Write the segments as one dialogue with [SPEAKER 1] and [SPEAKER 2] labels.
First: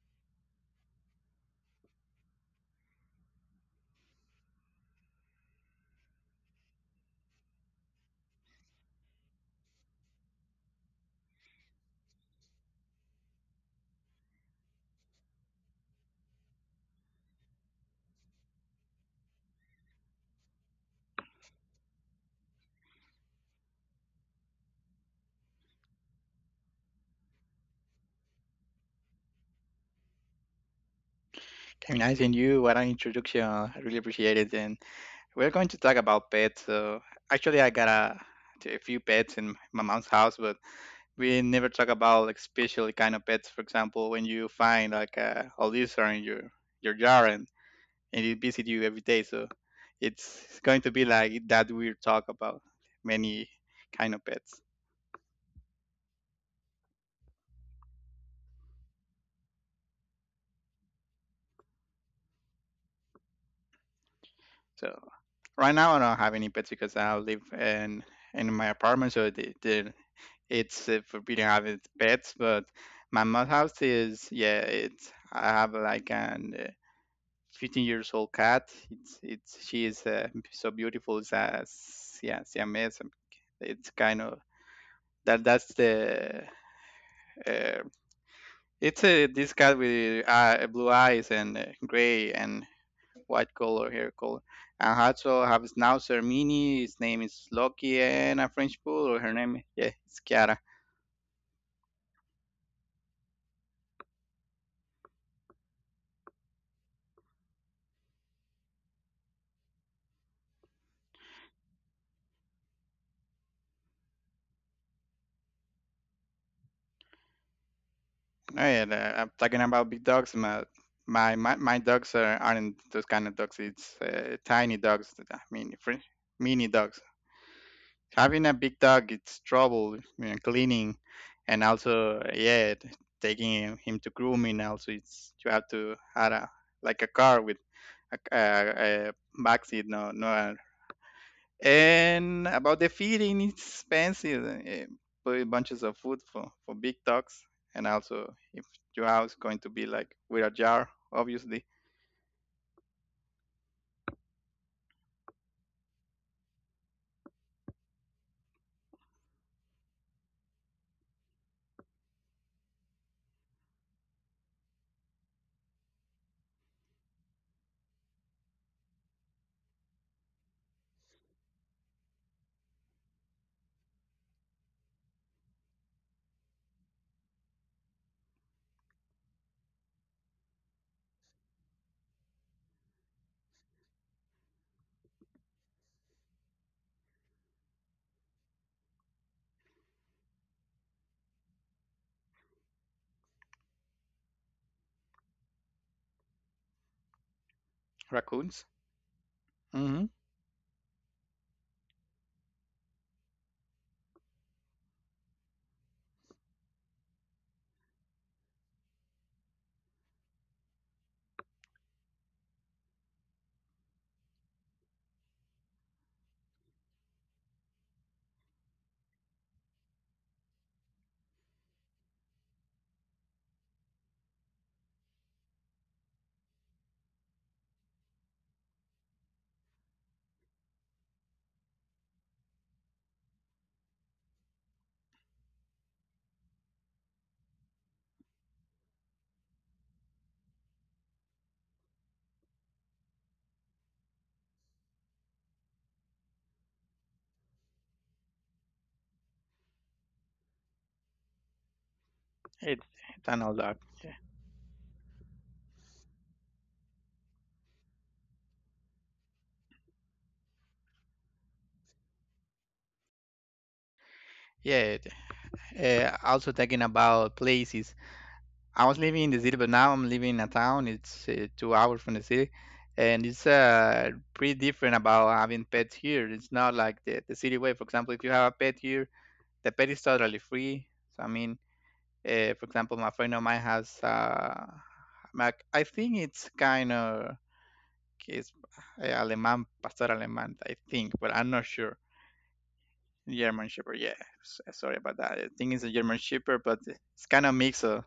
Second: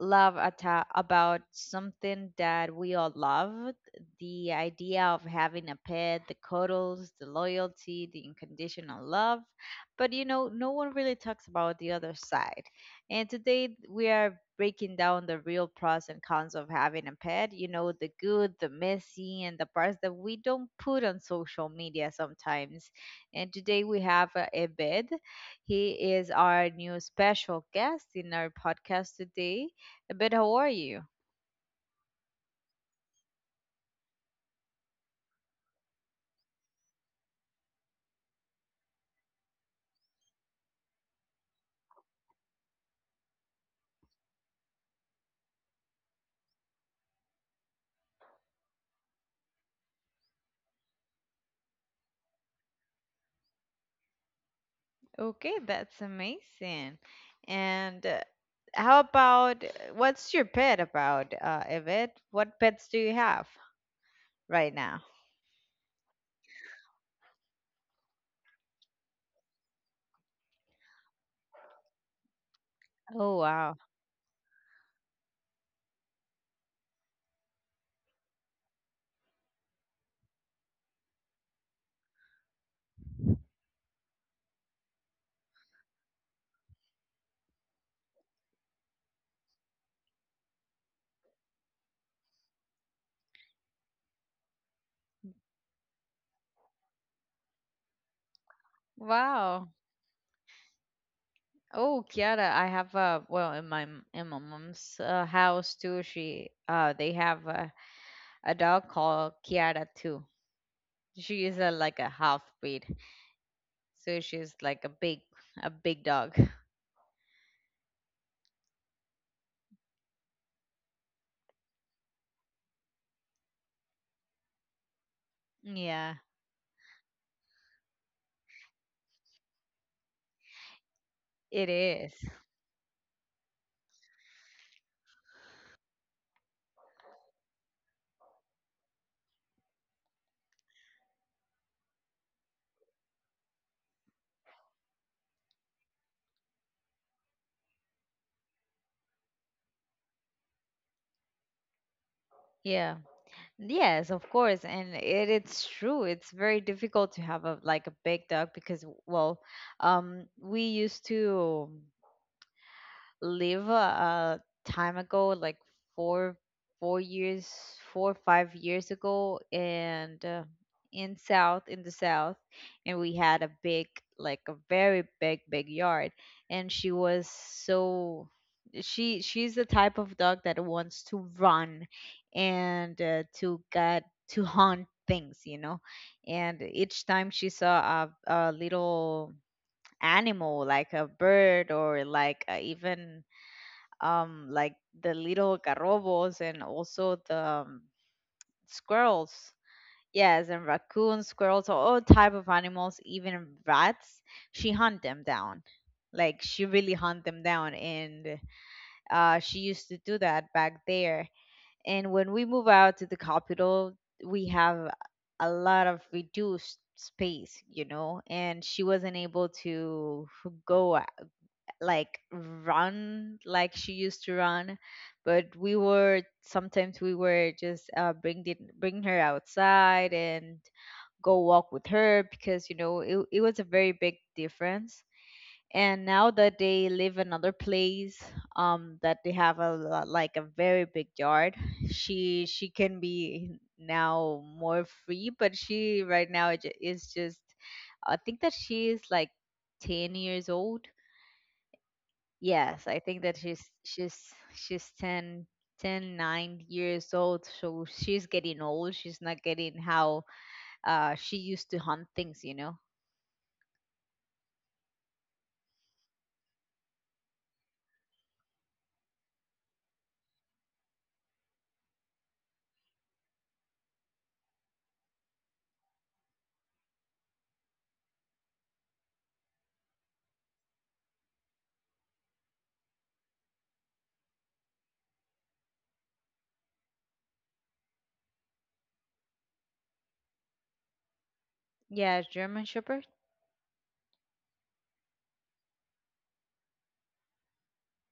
[SPEAKER 1] love ata about something that we all love, the idea of having a pet, the cuddles, the loyalty, the unconditional love. But you know, no one really talks about the other side, and today we are breaking down the real pros and cons of having a pet, the good, the messy, and the parts that we don't put on social media sometimes. And today we have Ebed. He is our new special guest in our podcast today. But how are you?
[SPEAKER 2] Very nice, and you, what an introduction. I really appreciate it. And we're going to talk about pets. So actually, I got a few pets in my mom's house, but we never talk about like special kind of pets. For example, when you find like a lizard in your jar and it visits you every day. So it's going to be like that weird talk about many kind of pets.
[SPEAKER 1] Okay, that's amazing. And how about what's your pet about, Yvette? What pets do you have right now?
[SPEAKER 2] So right now I don't have any pets because I live in my apartment, so they, they're it's forbidden having pets, but my
[SPEAKER 1] Oh
[SPEAKER 2] mom's
[SPEAKER 1] wow,
[SPEAKER 2] house is, yeah. It's, I have like an 15 years old cat. It's She is so beautiful. It's a yeah, Siamese. It's kind of that's the uh, it's a this cat with blue eyes and gray and white color, hair color. And also have a schnauzer mini. His name is Loki, and a French poodle. Her name,
[SPEAKER 1] wow.
[SPEAKER 2] yeah, it's Kiara.
[SPEAKER 1] Oh, Kiara, I have a well in my in my mom's house too. She they have a dog called Kiara too. She is a, like a half breed, so she's like a big, a big dog.
[SPEAKER 2] Oh, yeah, I'm talking about big dogs. My dogs are, aren't those kind of dogs. It's tiny dogs. I mean,
[SPEAKER 1] Yeah,
[SPEAKER 2] mini dogs. Having a big dog, it's trouble. You know, cleaning,
[SPEAKER 1] it
[SPEAKER 2] and
[SPEAKER 1] is.
[SPEAKER 2] also yeah, taking him to grooming. Also, it's you have to have a like a car with a back seat, no. And about the feeding, it's expensive. Put bunches of food for big dogs. And also, if your house going to be like with a jar, obviously,
[SPEAKER 1] Yeah. Yes, of course, and it's true. It's very difficult to have a like a big dog because, well, we used to live a time ago, like four four years, 4 or 5 years ago, and in south, in the south, and we had a big, like a very big, big yard, and she was so, she's the type of dog that wants to run and to get to hunt things, you know. And each time she saw a little animal like a bird or like even like the little garrobos and also the
[SPEAKER 2] raccoons.
[SPEAKER 1] squirrels.
[SPEAKER 2] Mm-hmm.
[SPEAKER 1] Yes, and raccoons, squirrels, so all type of animals, even rats. She hunt them down. Like she really hunt them down, and she used to do that back there. And when we move out to the capital, we have a lot of reduced space, you know. And she wasn't able to go, like run like she used to run, but we were, sometimes we were just bring bring her outside and go walk with her, because you know, it was a very big difference. And now that they live another place, that they have a like a very big yard, she can be now more free, but she right now is just, I think that she is like 10 years old. Yes,
[SPEAKER 2] It,
[SPEAKER 1] I think
[SPEAKER 2] it's
[SPEAKER 1] that
[SPEAKER 2] an all
[SPEAKER 1] she's
[SPEAKER 2] that.
[SPEAKER 1] she's she's ten, 9 years old, so she's getting old. She's not getting how she used to hunt things, you know.
[SPEAKER 2] Yeah. Also, talking about places. I was living in the city, but now I'm living in a town. It's 2 hours from the city. And it's pretty different about having pets here. It's not like the city way. For example, if you have a pet here, the pet is totally free. So, I mean, for example, my friend of mine has Mac. I think it's kind of it's Alemán, Pastor Alemán, I think, but I'm not sure.
[SPEAKER 1] Yeah, German Shepherd.
[SPEAKER 2] German Shepherd, yeah. Sorry about that. I think it's a German Shepherd, but it's kind of mix. Of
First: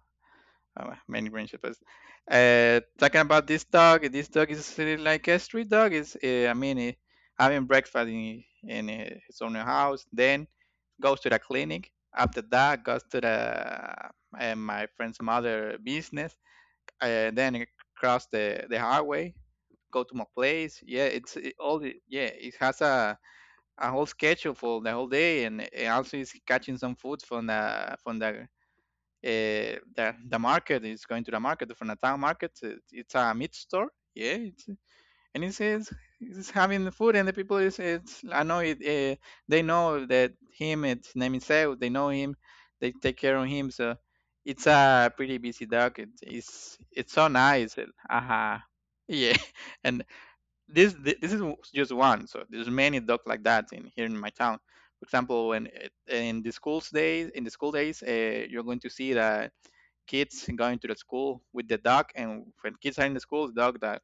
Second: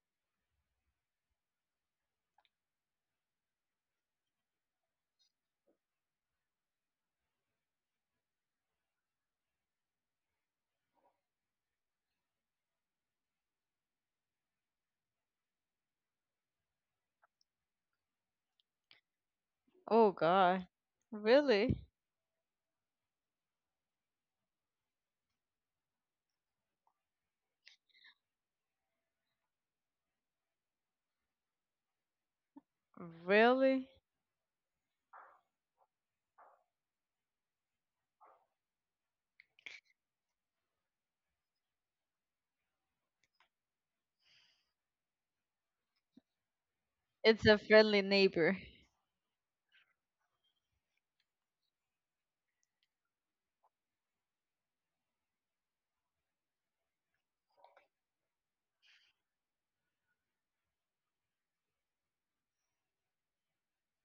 [SPEAKER 2] many many talking about this dog is really like a street dog. Is I mean, having breakfast in his own house, then goes to the clinic. After that, goes to the my friend's mother business. Then it cross the highway, go
[SPEAKER 1] Oh
[SPEAKER 2] to my
[SPEAKER 1] God,
[SPEAKER 2] place. Yeah, it's it,
[SPEAKER 1] really?
[SPEAKER 2] all. The yeah, it has a whole schedule for the whole day, and also is catching some food from the the market is going to the market from the town market. It's a meat
[SPEAKER 1] Really?
[SPEAKER 2] store, yeah, and it's having the food and the people is it's I know it. They know that him. It's name is out. They know him. They take care of him. So it's a pretty busy dog. It's so
[SPEAKER 1] It's a
[SPEAKER 2] nice.
[SPEAKER 1] friendly neighbor.
[SPEAKER 2] Uh-huh. Yeah, and this is just one. So there's many dogs like that in here in my town. For example, when it- in the schools days, in the school days, you're going to see that kids going to the school with the dog, and when kids are in the school, the dog that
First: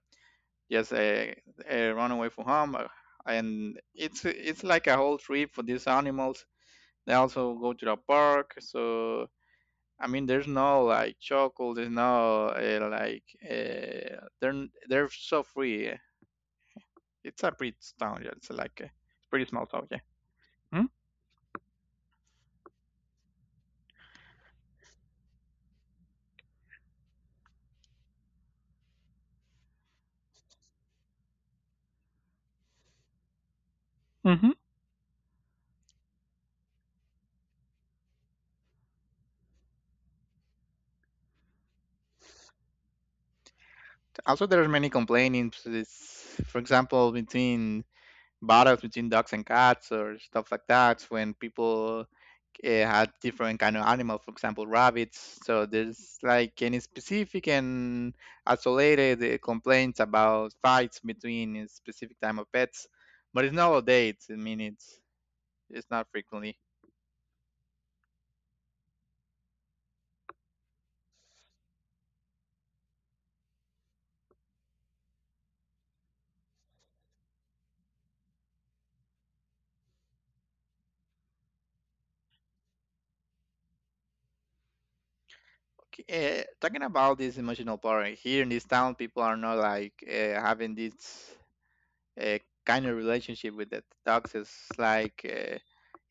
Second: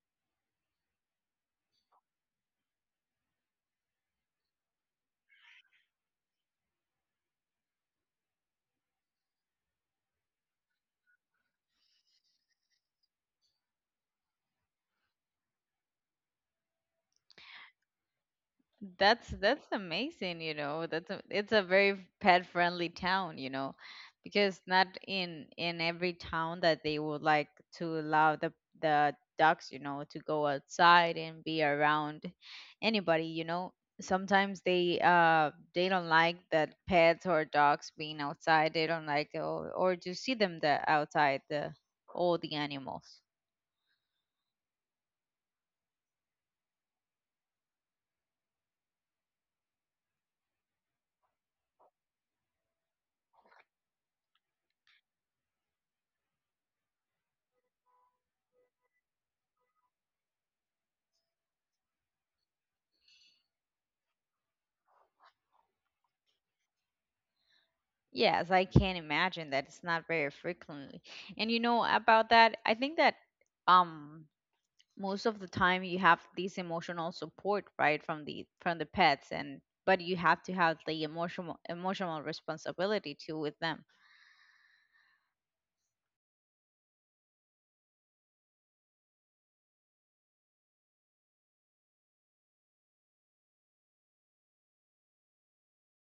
[SPEAKER 2] just run away from home, and it's like a whole trip for these animals. They also go to the park. So I mean, there's no like chocolate, there's no like they're so free. It's a pretty town, yeah. It's like a pretty small
[SPEAKER 1] That's
[SPEAKER 2] town, yeah.
[SPEAKER 1] amazing, you know. That's a, it's a very pet friendly town, you know, because not in, in every town that they would like to allow the ducks, you know, to go outside and be around anybody, you know.
[SPEAKER 2] Mm-hmm.
[SPEAKER 1] Sometimes they don't like that pets or dogs being outside. They don't like, or to see them the outside, the all the animals.
[SPEAKER 2] Also, there's many complainings. It's, for example, between battles between dogs and cats or stuff like that when people had different kind of animals, for example rabbits. So there's like any specific and isolated complaints about fights between a specific type of pets, but it's not all day. It's, I mean, it's not frequently.
[SPEAKER 1] Yes, I can imagine that it's not very frequently. And you know about that, I think that um most of the time you have this emotional support, right, from the pets, and but you have to have the emotional responsibility too with them.
[SPEAKER 2] Okay, talking about this emotional part, here in this town people are not like having this uh, kind of relationship with the dogs. Is like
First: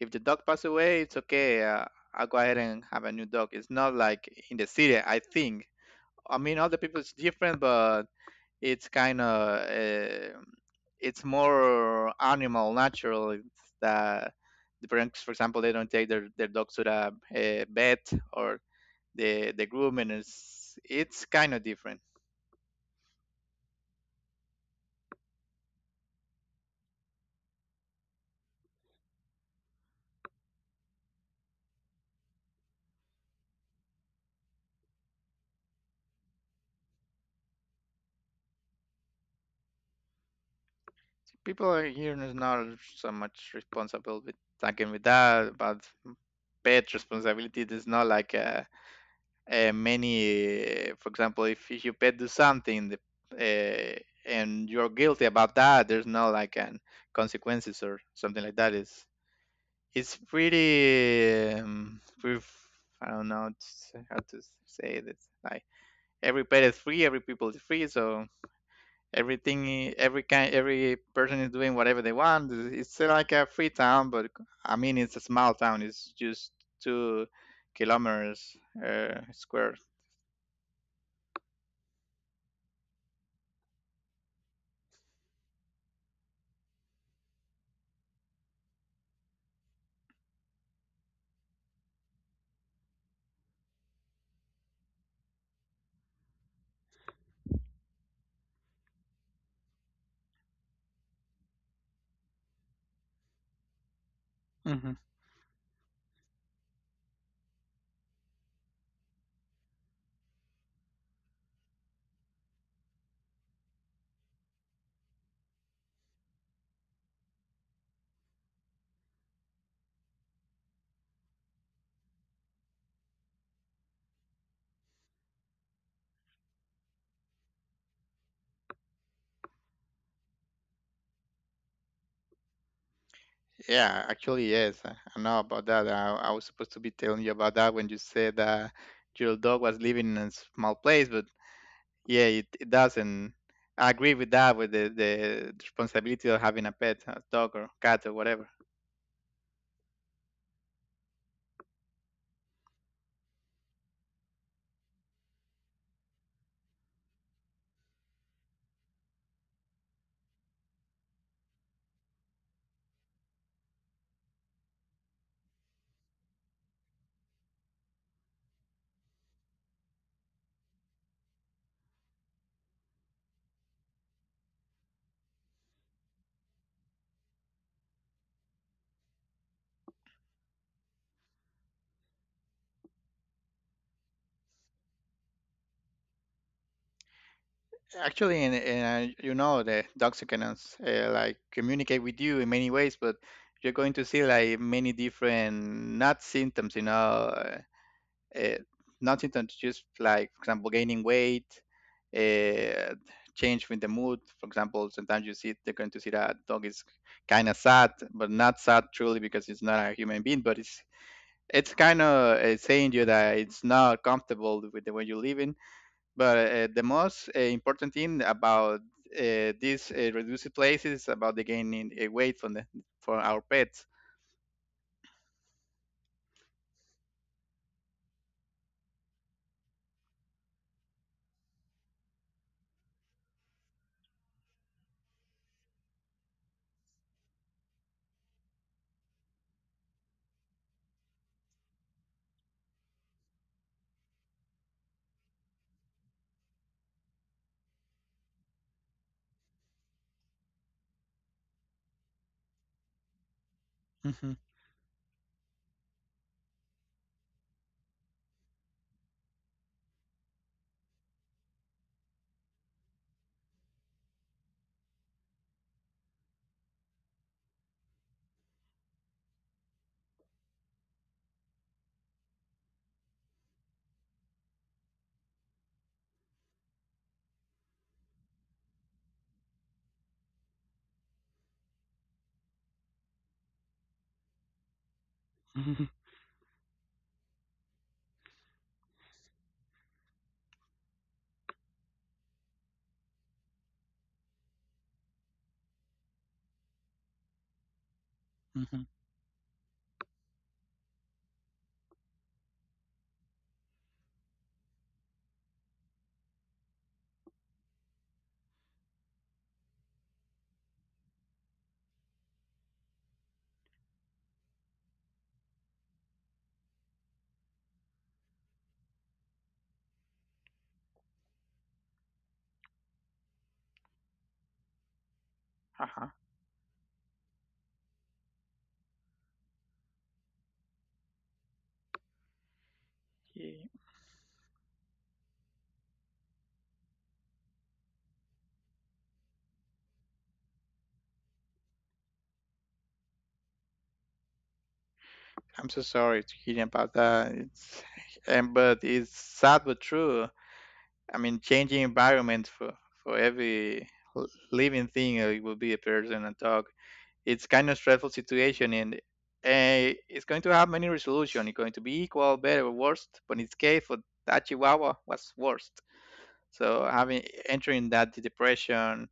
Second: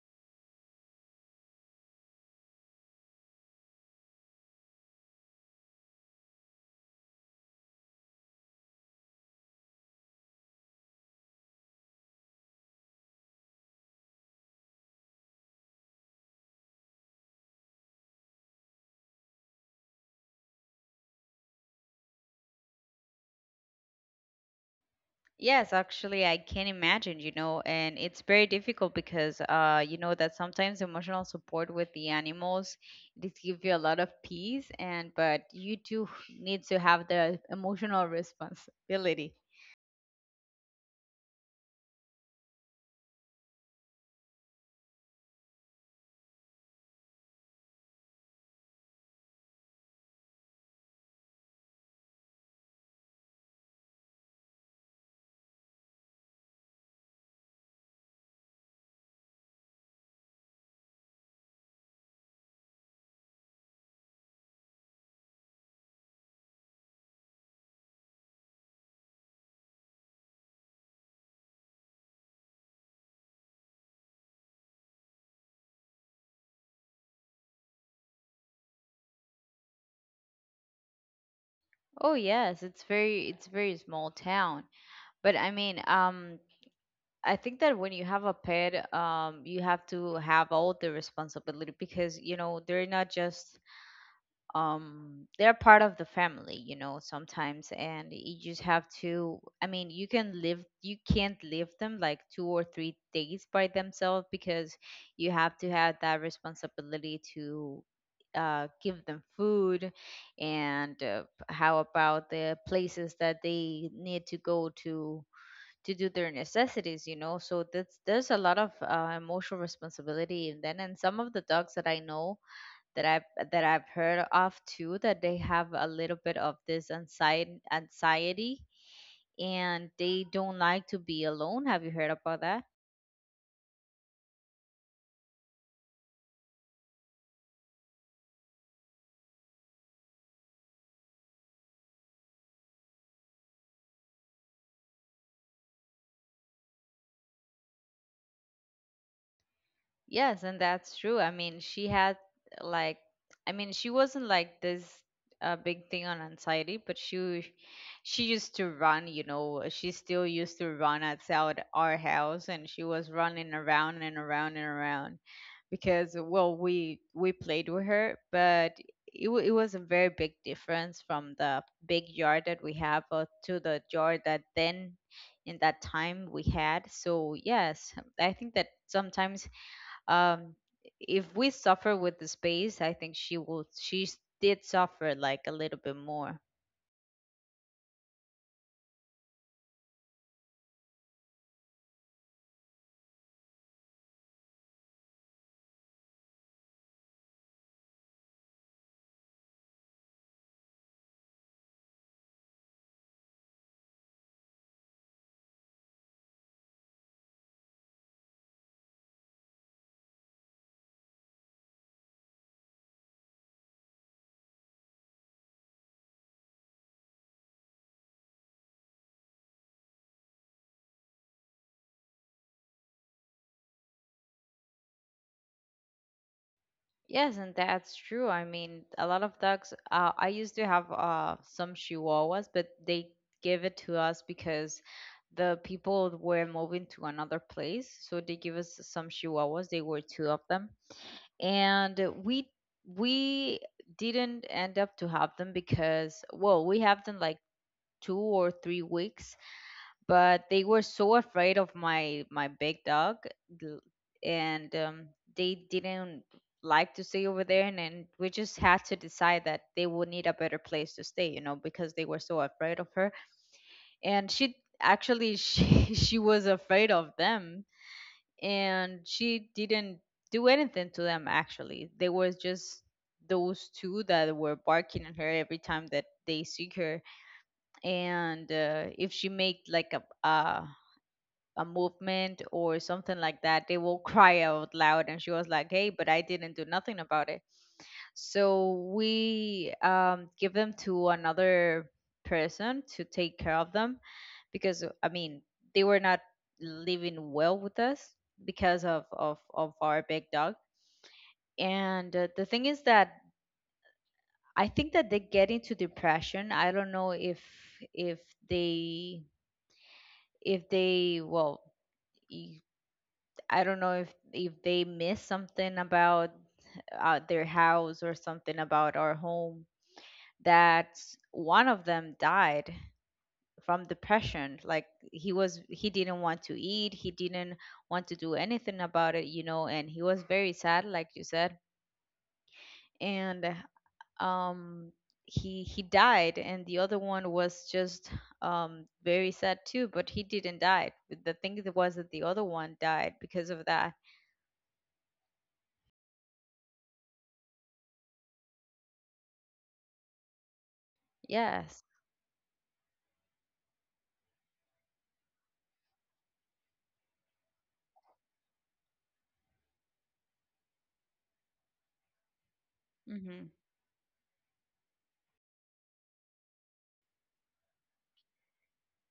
[SPEAKER 2] if the dog pass away, it's okay. Uh, I'll go ahead and have a new dog. It's not like in the city, I think. I mean, other people, it's different, but it's kind of it's more animal natural. It's that the parents, for example, they don't take their dogs to the vet or the grooming. It's kind of different.
[SPEAKER 1] Yes, actually I can imagine, you know, and it's very difficult because you know that sometimes emotional support with the animals, this gives you a lot of peace, and but you do need to have the emotional responsibility.
[SPEAKER 2] People are here is not so much responsible with again with that, but pet responsibility is not like many. For example, if your pet do something uh, and you're guilty about that, there's no like an consequences or something like that. Is it's pretty proof. I don't know how to say this. Like every pet is free, every people is free. So everything, every person is doing whatever they want. It's like a free town. But I mean, it's a small town, it's just 2 kilometers square.
[SPEAKER 1] Oh yes, it's very, it's very small town. But I mean, I think that when you have a pet, you have to have all the responsibility, because you know, they're not just they're part of the family, you know, sometimes, and you just have to, I mean, you can live, you can't leave them like 2 or 3 days by themselves, because
[SPEAKER 2] Hmm.
[SPEAKER 1] you have to have that responsibility to give them food, and how about the places that they need to go to do their necessities, you know. So that's, there's a lot of emotional responsibility. And then, and some of the dogs that I know, that I've heard of too, that they have a little bit of this anxiety, and they don't like to be alone. Have you heard about that?
[SPEAKER 2] Yeah, actually, yes, I know about that. I was supposed to be telling you about that when you said that your dog was living in a small place. But yeah, it does, and I agree with that, with the responsibility of having a pet, a dog or cat or whatever.
[SPEAKER 1] Yes, and that's true. I mean, she had like, I mean, she wasn't like this big thing on anxiety, but she used to run. You know, she still used to run outside our house, and she was running around and around and around, because well, we played with her, but it was a very big difference from the big yard that we have to the yard that then, in that time, we had. So yes, I think that sometimes, um if we suffer with the space, I think she will, did suffer like a little bit more.
[SPEAKER 2] Actually, and you know, the dogs can like communicate with you in many ways, but you're going to see like many different not symptoms, you know, uh, not symptoms, just like for example, gaining weight, uh, change with the mood. For example, sometimes you see they're going to see that dog is kind of sad, but not sad truly because it's not a human being, but it's kind of saying you that it's not comfortable with the way you're living. But the most important thing about these reduced places is about the gaining weight from the for our pets.
[SPEAKER 1] Yes, and that's true, I mean a lot of dogs, I used to have some chihuahuas, but they give it to us because the people were moving to another place, so they give us some chihuahuas. They were two of them, and we didn't end up to have them, because well, we have them like 2 or 3 weeks, but they were so afraid of my big dog, l-
[SPEAKER 2] Hmm.
[SPEAKER 1] and they didn't like to stay over there, and we just had to decide that they would need a better place to stay, you know, because they were so afraid of her. And she actually she was afraid of them, and she didn't do anything to them, actually. They were just those two that were barking at her every time that they see her. And if she made like a movement or something like that, they will cry out loud. And she was like,
[SPEAKER 2] Hmm.
[SPEAKER 1] hey, but I didn't do nothing about it. So we give them to another person to take care of them, because, I mean, they were not living well with us
[SPEAKER 2] Hmm.
[SPEAKER 1] because of our big dog. And the thing is that I think that they get into depression. I don't know if, if they well, y- I don't know if, they miss something about their house or something about our home, that one of them died from depression. Like he was, he
[SPEAKER 2] Uh,
[SPEAKER 1] didn't want to eat, he didn't want to do anything about it, you know, and he was very sad, like you said. And um he died, and the other one was just very sad too, but he didn't die. The thing that was, that the other one died because of that.
[SPEAKER 2] I'm so sorry to hear about that. And but it's sad but true. I mean, changing
[SPEAKER 1] Yes.
[SPEAKER 2] environment for every living thing. Uh, it will be a person and dog. It's kind of stressful situation, and it's going to have many resolution. It's going to be equal better or worst, but in
[SPEAKER 1] Mm-hmm.
[SPEAKER 2] this case for that chihuahua was worst. So having entering that depression,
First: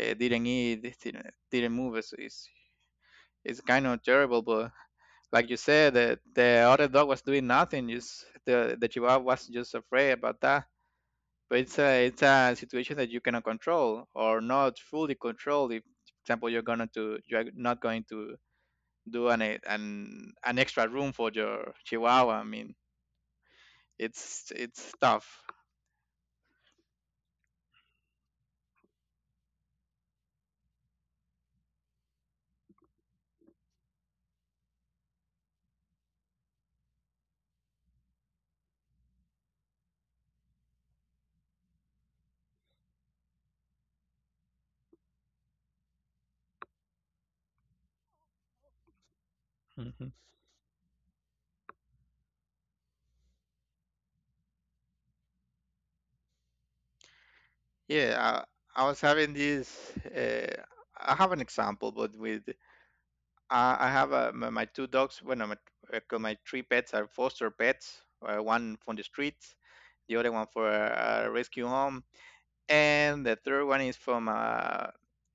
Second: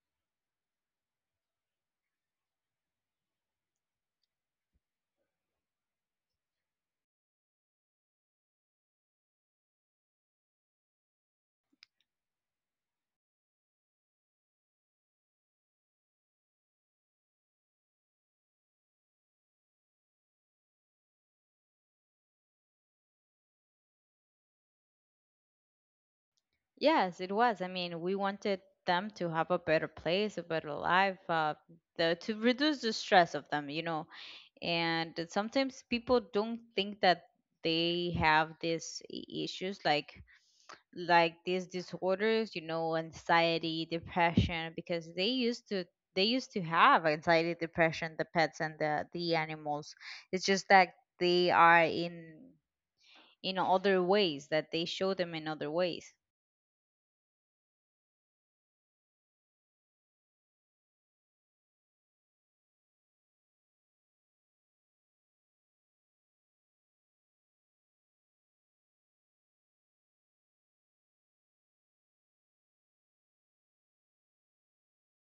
[SPEAKER 2] didn't eat, didn't move, is, it's kind of terrible. But like you said, the other dog was doing nothing. Just the chihuahua was just afraid about that. But it's a situation that you cannot control or not fully control if, for example, you're not going to do an e- an an extra room for your chihuahua. I mean, it's tough.
[SPEAKER 1] Yes, it was. I mean, we wanted them to have a better place, a better life, the, to reduce the stress of them, you know. And sometimes people don't think that they have these issues, like these disorders, you know, anxiety, depression, because they used to, they used to have anxiety, depression, the pets and the animals.
[SPEAKER 2] Mhm.
[SPEAKER 1] It's just that they are in other ways, that they show them in other ways.
[SPEAKER 2] Yeah, I was having this. I have an example, but with I have my two dogs. Well, no, my three pets are foster pets. One from the streets, the other one for a rescue home, and the third one is from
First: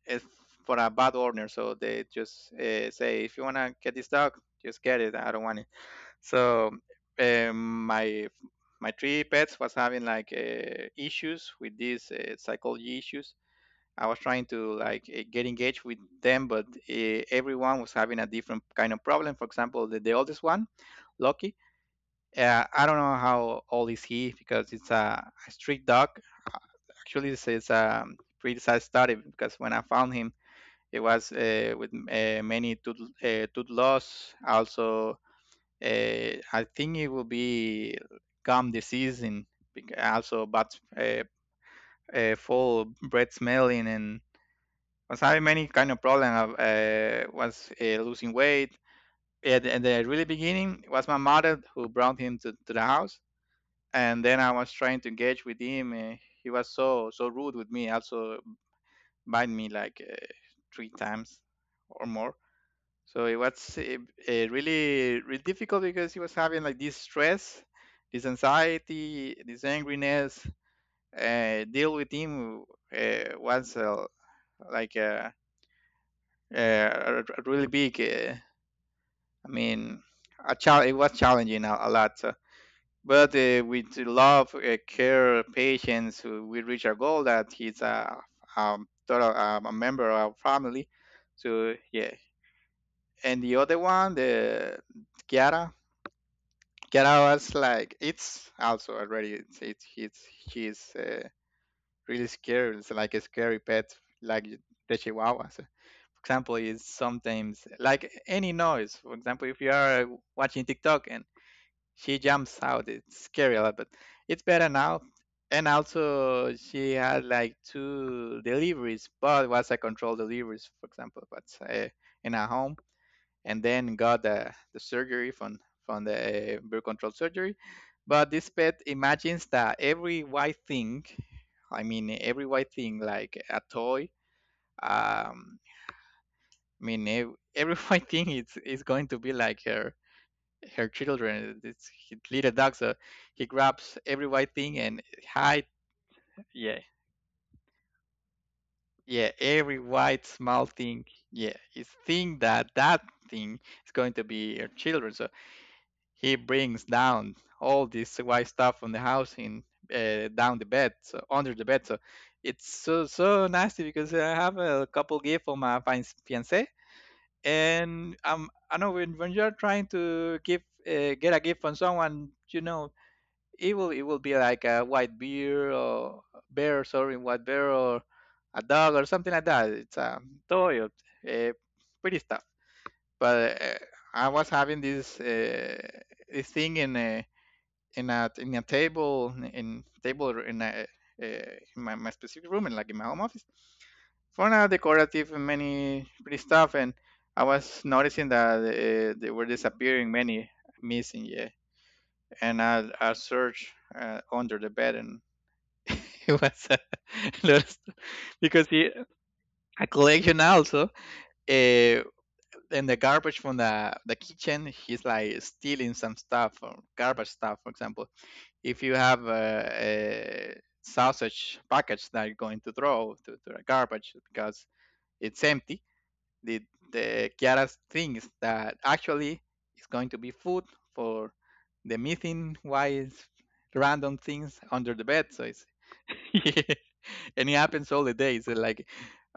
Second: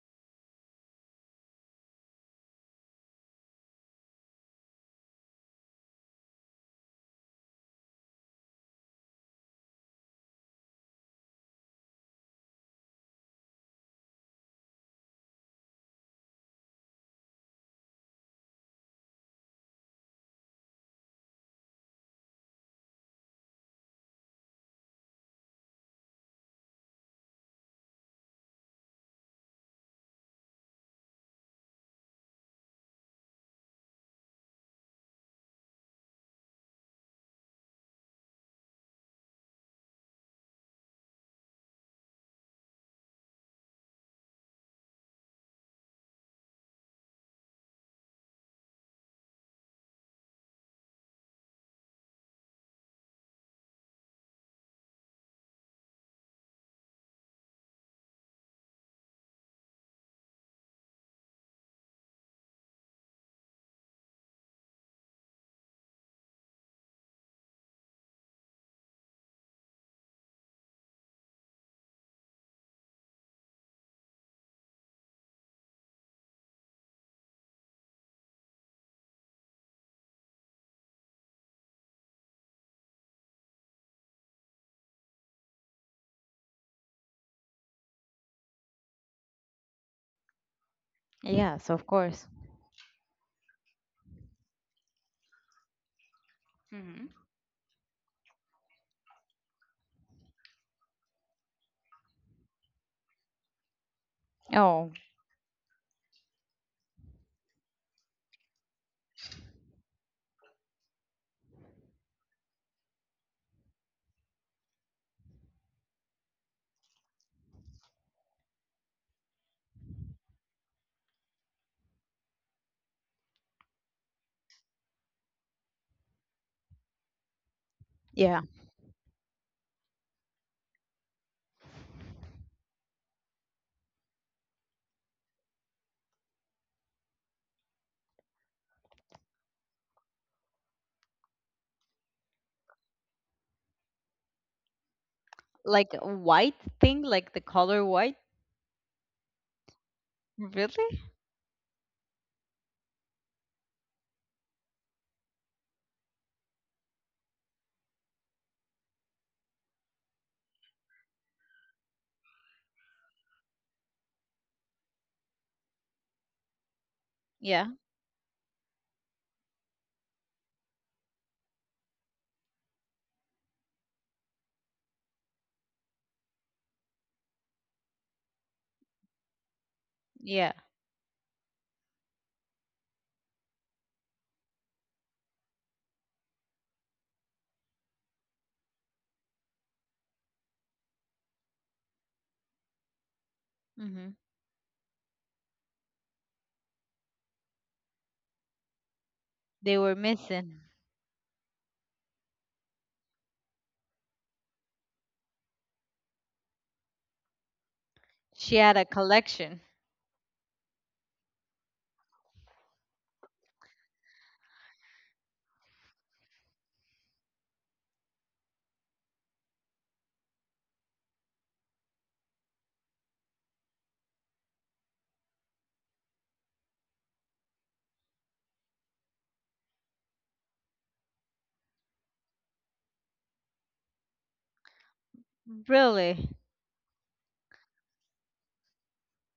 [SPEAKER 2] is for a bad owner. So they just say, if you wanna get this dog, just get it. I don't want it. So um, my my three pets was having like issues with these psychology issues. I was trying to like get engaged with them, but everyone was having a different kind of problem. For example, the oldest one, Loki. I don't know how old is he because it's a street dog. Actually, it's a pretty sad story because when I found him, it was with many tooth, tooth loss. Also, uh, I think it will be gum disease and also bad uh, full bread smelling and was having many kind of problem. Was losing weight. At the really beginning, it was my mother who brought him to the house, and then I was trying to engage with him. He was so rude with me. Also, bite me like three times or more. So it was really really difficult because he was having like this stress, this anxiety, this angriness. Deal with him was like. Uh, a really big I mean, it was challenging a lot, but with love, care, patience, we reached our goal that he's a total, a member of our family.
[SPEAKER 1] Yes,
[SPEAKER 2] So
[SPEAKER 1] of
[SPEAKER 2] yeah,
[SPEAKER 1] course.
[SPEAKER 2] and the other one, the Kiara,
[SPEAKER 1] Mhm.
[SPEAKER 2] Kiara was like, it's also already it's she's really scary. It's like a scary pet, like
[SPEAKER 1] Oh,
[SPEAKER 2] the Chihuahua. So, for example, is sometimes like any noise. For example, if you are watching TikTok and she jumps out. It's scary a lot, but it's better now. And also, she had like two deliveries, but was a controlled deliveries, for example, but uh, in her home, and then got the surgery from the birth control surgery. But
[SPEAKER 1] yeah.
[SPEAKER 2] this pet imagines that every white thing, I mean every white thing, like a toy, um, I mean every white thing is going to be like her children. It's his little dog, so he grabs every white thing and hide.
[SPEAKER 1] Like a white
[SPEAKER 2] Yeah,
[SPEAKER 1] thing, like the color white.
[SPEAKER 2] yeah, every white small
[SPEAKER 1] Really?
[SPEAKER 2] thing. Yeah, he's think that that thing is going to be her children. So he brings down all this white stuff from the house in down the bed, so under the bed. So it's so so nasty because I have a couple gift for my fiance
[SPEAKER 1] Yeah,
[SPEAKER 2] and I know when you're trying to give get a gift from someone, it will be like a white bear or bear sorry white bear or a dog or something like that it's a
[SPEAKER 1] yeah.
[SPEAKER 2] toy or uh, pretty stuff but I was having this thing in a table in table or in a uh, in my specific room and like in my home office
[SPEAKER 1] Mhm.
[SPEAKER 2] for now decorative and many pretty stuff and I was noticing that they were
[SPEAKER 1] They were
[SPEAKER 2] disappearing many
[SPEAKER 1] missing.
[SPEAKER 2] missing, yeah, and I searched under the bed and it was a lot of stuff.
[SPEAKER 1] She
[SPEAKER 2] Because
[SPEAKER 1] had a
[SPEAKER 2] he
[SPEAKER 1] collection.
[SPEAKER 2] a collection also uh, and the garbage from the kitchen he's like stealing some stuff or garbage stuff. For example, if you have a sausage package that you're going to throw to the garbage because it's empty, the the Kiara thinks that actually it's going to be food for the missing wise random things under the bed. So it's
[SPEAKER 1] Really?
[SPEAKER 2] and it happens all the days. Like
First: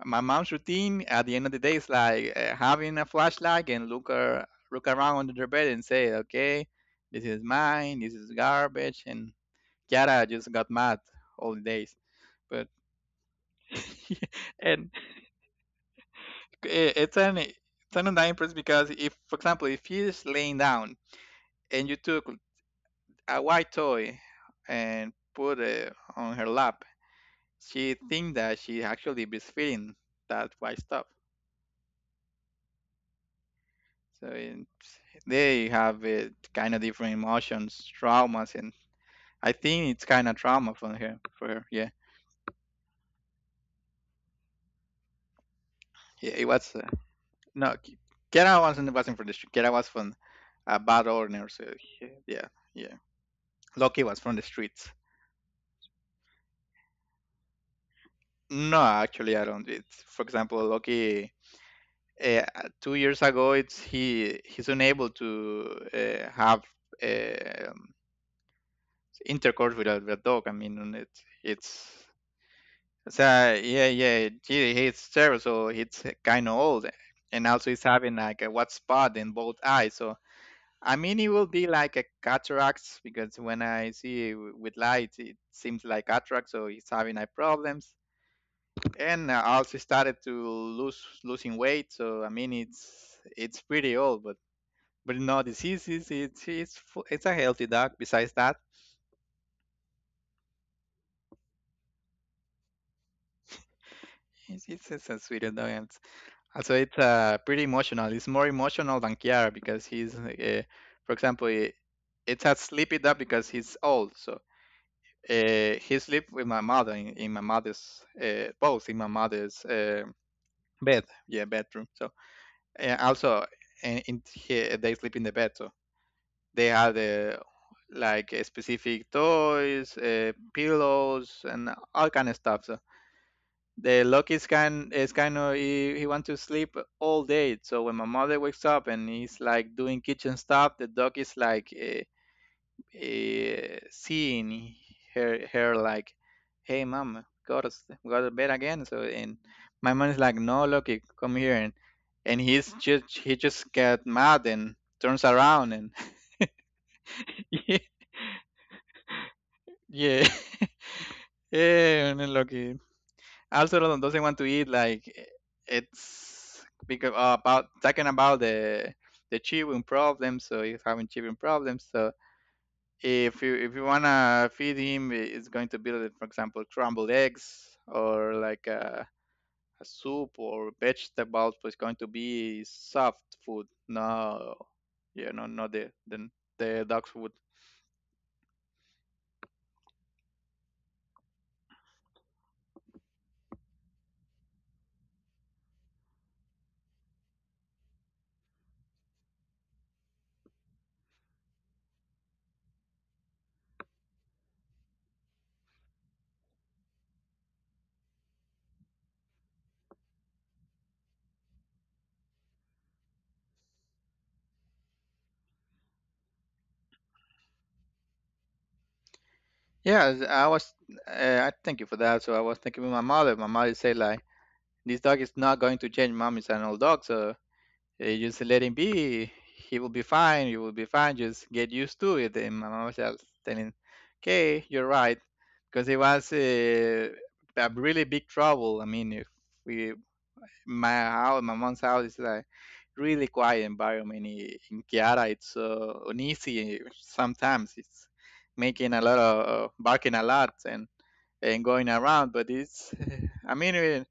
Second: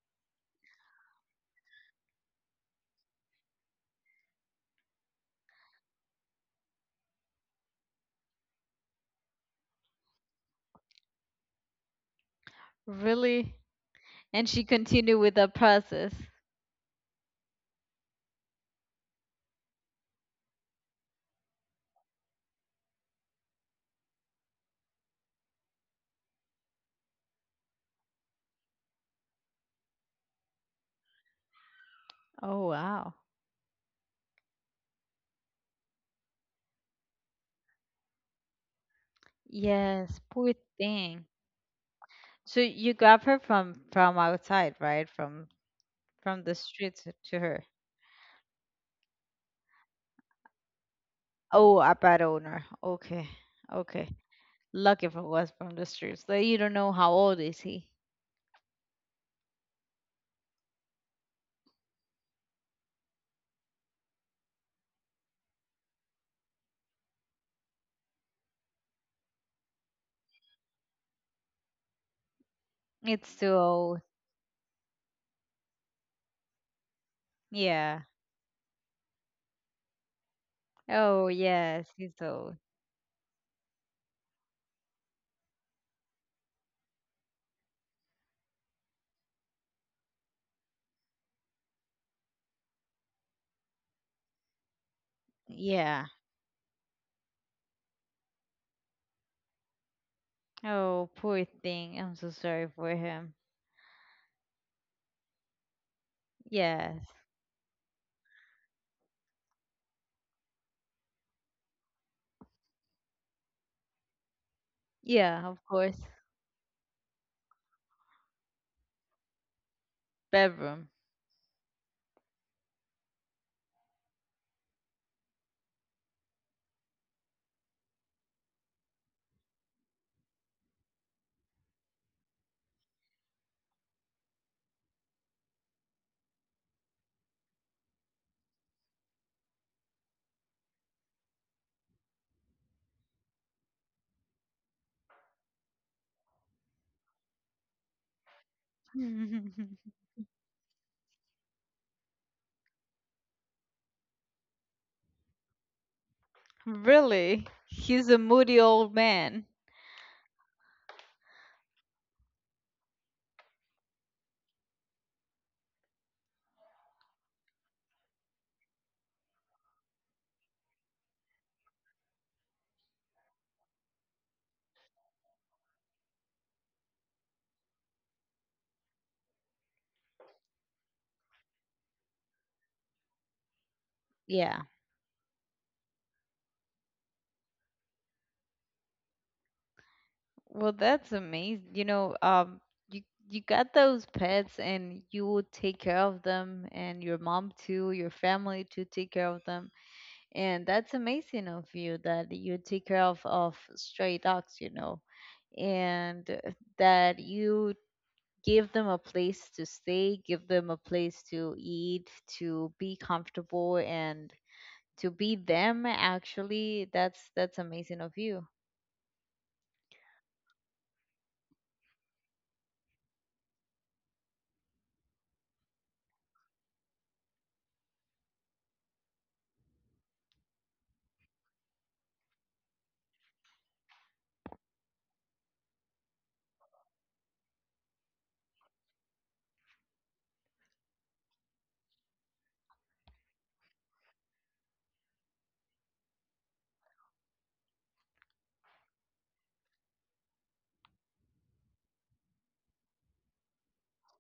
[SPEAKER 2] my mom's routine at the end of the day is like having a flashlight and look around under their bed and say, okay, this is mine, this is garbage, and Kiara just got mad all the days. But
[SPEAKER 1] Really? And she
[SPEAKER 2] and
[SPEAKER 1] continued with the process.
[SPEAKER 2] i- it's an undying process because if, for example, if he laying down and you took a white toy and put it on her lap, she think that she actually is feeling that white stuff.
[SPEAKER 1] Oh wow.
[SPEAKER 2] So they have it kind of different emotions, traumas, and I think it's
[SPEAKER 1] Yes,
[SPEAKER 2] kind of
[SPEAKER 1] poor
[SPEAKER 2] trauma from her.
[SPEAKER 1] thing.
[SPEAKER 2] For her, yeah,
[SPEAKER 1] So you grab her from outside, right?
[SPEAKER 2] yeah,
[SPEAKER 1] From
[SPEAKER 2] it
[SPEAKER 1] the
[SPEAKER 2] was
[SPEAKER 1] streets to her.
[SPEAKER 2] no. Kera wasn't from the street. Kera was from a bad owner. So
[SPEAKER 1] Oh, a
[SPEAKER 2] yeah,
[SPEAKER 1] bad
[SPEAKER 2] yeah,
[SPEAKER 1] owner.
[SPEAKER 2] yeah.
[SPEAKER 1] Okay,
[SPEAKER 2] Loki
[SPEAKER 1] okay.
[SPEAKER 2] was from the streets.
[SPEAKER 1] Lucky if it was from the streets. Like you don't know how old is he.
[SPEAKER 2] No, actually, I don't. It's, for example, Loki. Uh, 2 years ago, it's he he's unable to have uh, intercourse with with a dog. I mean, it's
[SPEAKER 1] It's too
[SPEAKER 2] so yeah,
[SPEAKER 1] old.
[SPEAKER 2] yeah, gee, he's terrible. So he's kind of old, and also he's
[SPEAKER 1] Yeah.
[SPEAKER 2] having like a white spot in both eyes. So I mean,
[SPEAKER 1] Oh,
[SPEAKER 2] it will be
[SPEAKER 1] yes,
[SPEAKER 2] like a
[SPEAKER 1] he's old.
[SPEAKER 2] cataracts because when I see with light, it seems like cataract. So he's having eye problems, and I also started to lose losing weight. So I mean, it's pretty old, but no
[SPEAKER 1] Yeah.
[SPEAKER 2] diseases. It's a healthy dog. Besides that,
[SPEAKER 1] Oh, poor thing. I'm so sorry for him.
[SPEAKER 2] it's a sweet dog. So it's
[SPEAKER 1] Yes.
[SPEAKER 2] pretty emotional. It's more emotional than Kiara because for example, it's a sleepy dog because he's old. So
[SPEAKER 1] Yeah, of course.
[SPEAKER 2] he sleep with my mother in my mother's both in my mother's
[SPEAKER 1] Bedroom.
[SPEAKER 2] bed, yeah, bedroom. So and also they sleep in the bed. So they had like specific toys, pillows, and all kind of stuff. So the lucky's kind is kind of he wants to sleep all day, so when my mother wakes up and he's like doing kitchen stuff, the dog is like seeing her like, hey mom, go to bed again. So and my mom is like, no Lucky, come here, and he just get mad and turns around and
[SPEAKER 1] Really?
[SPEAKER 2] yeah,
[SPEAKER 1] He's a moody old man.
[SPEAKER 2] yeah, yeah. And then Lucky also London doesn't want to eat like, it's because about talking about the chewing problem. So he's having chewing problems, so if you wanna feed him, it's going to be like, for example, crumbled eggs or like a soup or vegetables, but it's going to be soft food. No,
[SPEAKER 1] Yeah.
[SPEAKER 2] yeah, no, not the dog food.
[SPEAKER 1] Well, that's amazing. You know, you you got those pets, and you will take care of them, and your mom too, your family, to take care of them. And that's amazing of you, that you take care of stray dogs, you know. And that you give them a place to stay, give them a place to eat, to be comfortable, and to be them. Actually, that's amazing of you.
[SPEAKER 2] Yeah, I thank you for that. So I was thinking with My mother said like, this dog is not going to change. Mom is an old dog, so just let him be. He will be fine. You will be fine. Just get used to it. And my mom was just telling, okay, you're right, because it was a really big trouble. I mean, if we my house, my mom's house is like really quiet environment in Kiara. It's so uneasy sometimes. It's making a lot of barking a lot and going around. But it's I mean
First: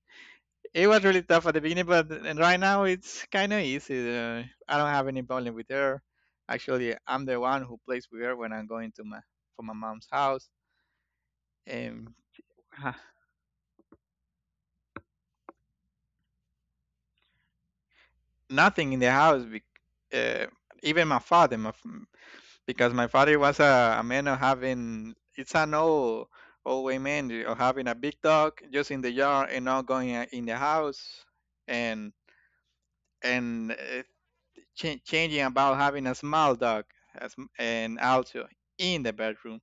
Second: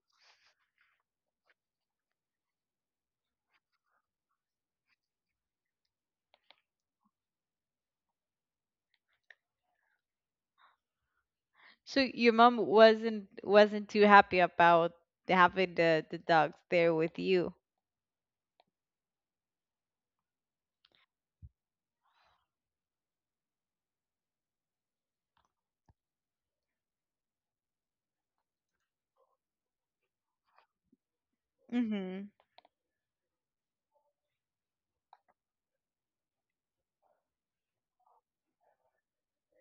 [SPEAKER 2] it was really tough at the beginning, but and right now it's kind of easy. I don't have any problem with her. Actually, I'm the one who plays with her when I'm going to my for my mom's house.
[SPEAKER 1] So
[SPEAKER 2] And
[SPEAKER 1] your mom
[SPEAKER 2] ha-
[SPEAKER 1] wasn't too happy about having the dogs there with you.
[SPEAKER 2] nothing in the house. Uh, even my father, because my father was a man of having. It's an old old way man of having a big dog just in the yard and not going in the house. And
[SPEAKER 1] Mhm.
[SPEAKER 2] and changing about having a small dog as, and also in the bedroom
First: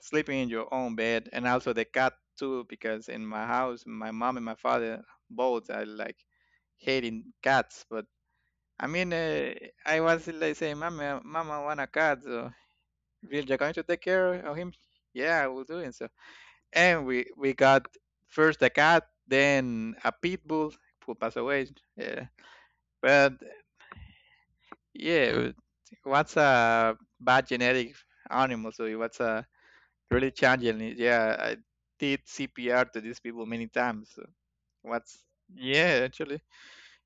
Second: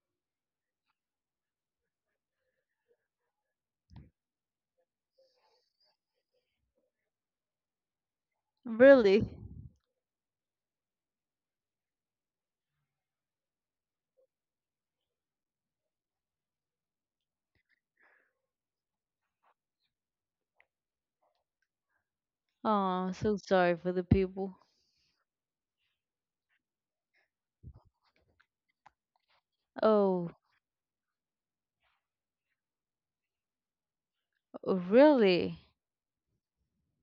[SPEAKER 2] sleeping in your own bed and also the cat too because in my house my mom and my father both are like hating cats. But I mean
[SPEAKER 1] Really?
[SPEAKER 2] I was like saying, mama, mama, I want a cat. So, if you're going to take care of him, yeah, I will do it. So and we got first a cat, then a pit bull who passed away, yeah.
[SPEAKER 1] Oh,
[SPEAKER 2] But
[SPEAKER 1] so sorry for the people.
[SPEAKER 2] yeah, what's a bad genetic animal. So what's a
[SPEAKER 1] Oh,
[SPEAKER 2] really challenging? Yeah, I did CPR to these people many times. So what's,
[SPEAKER 1] really?
[SPEAKER 2] yeah, actually,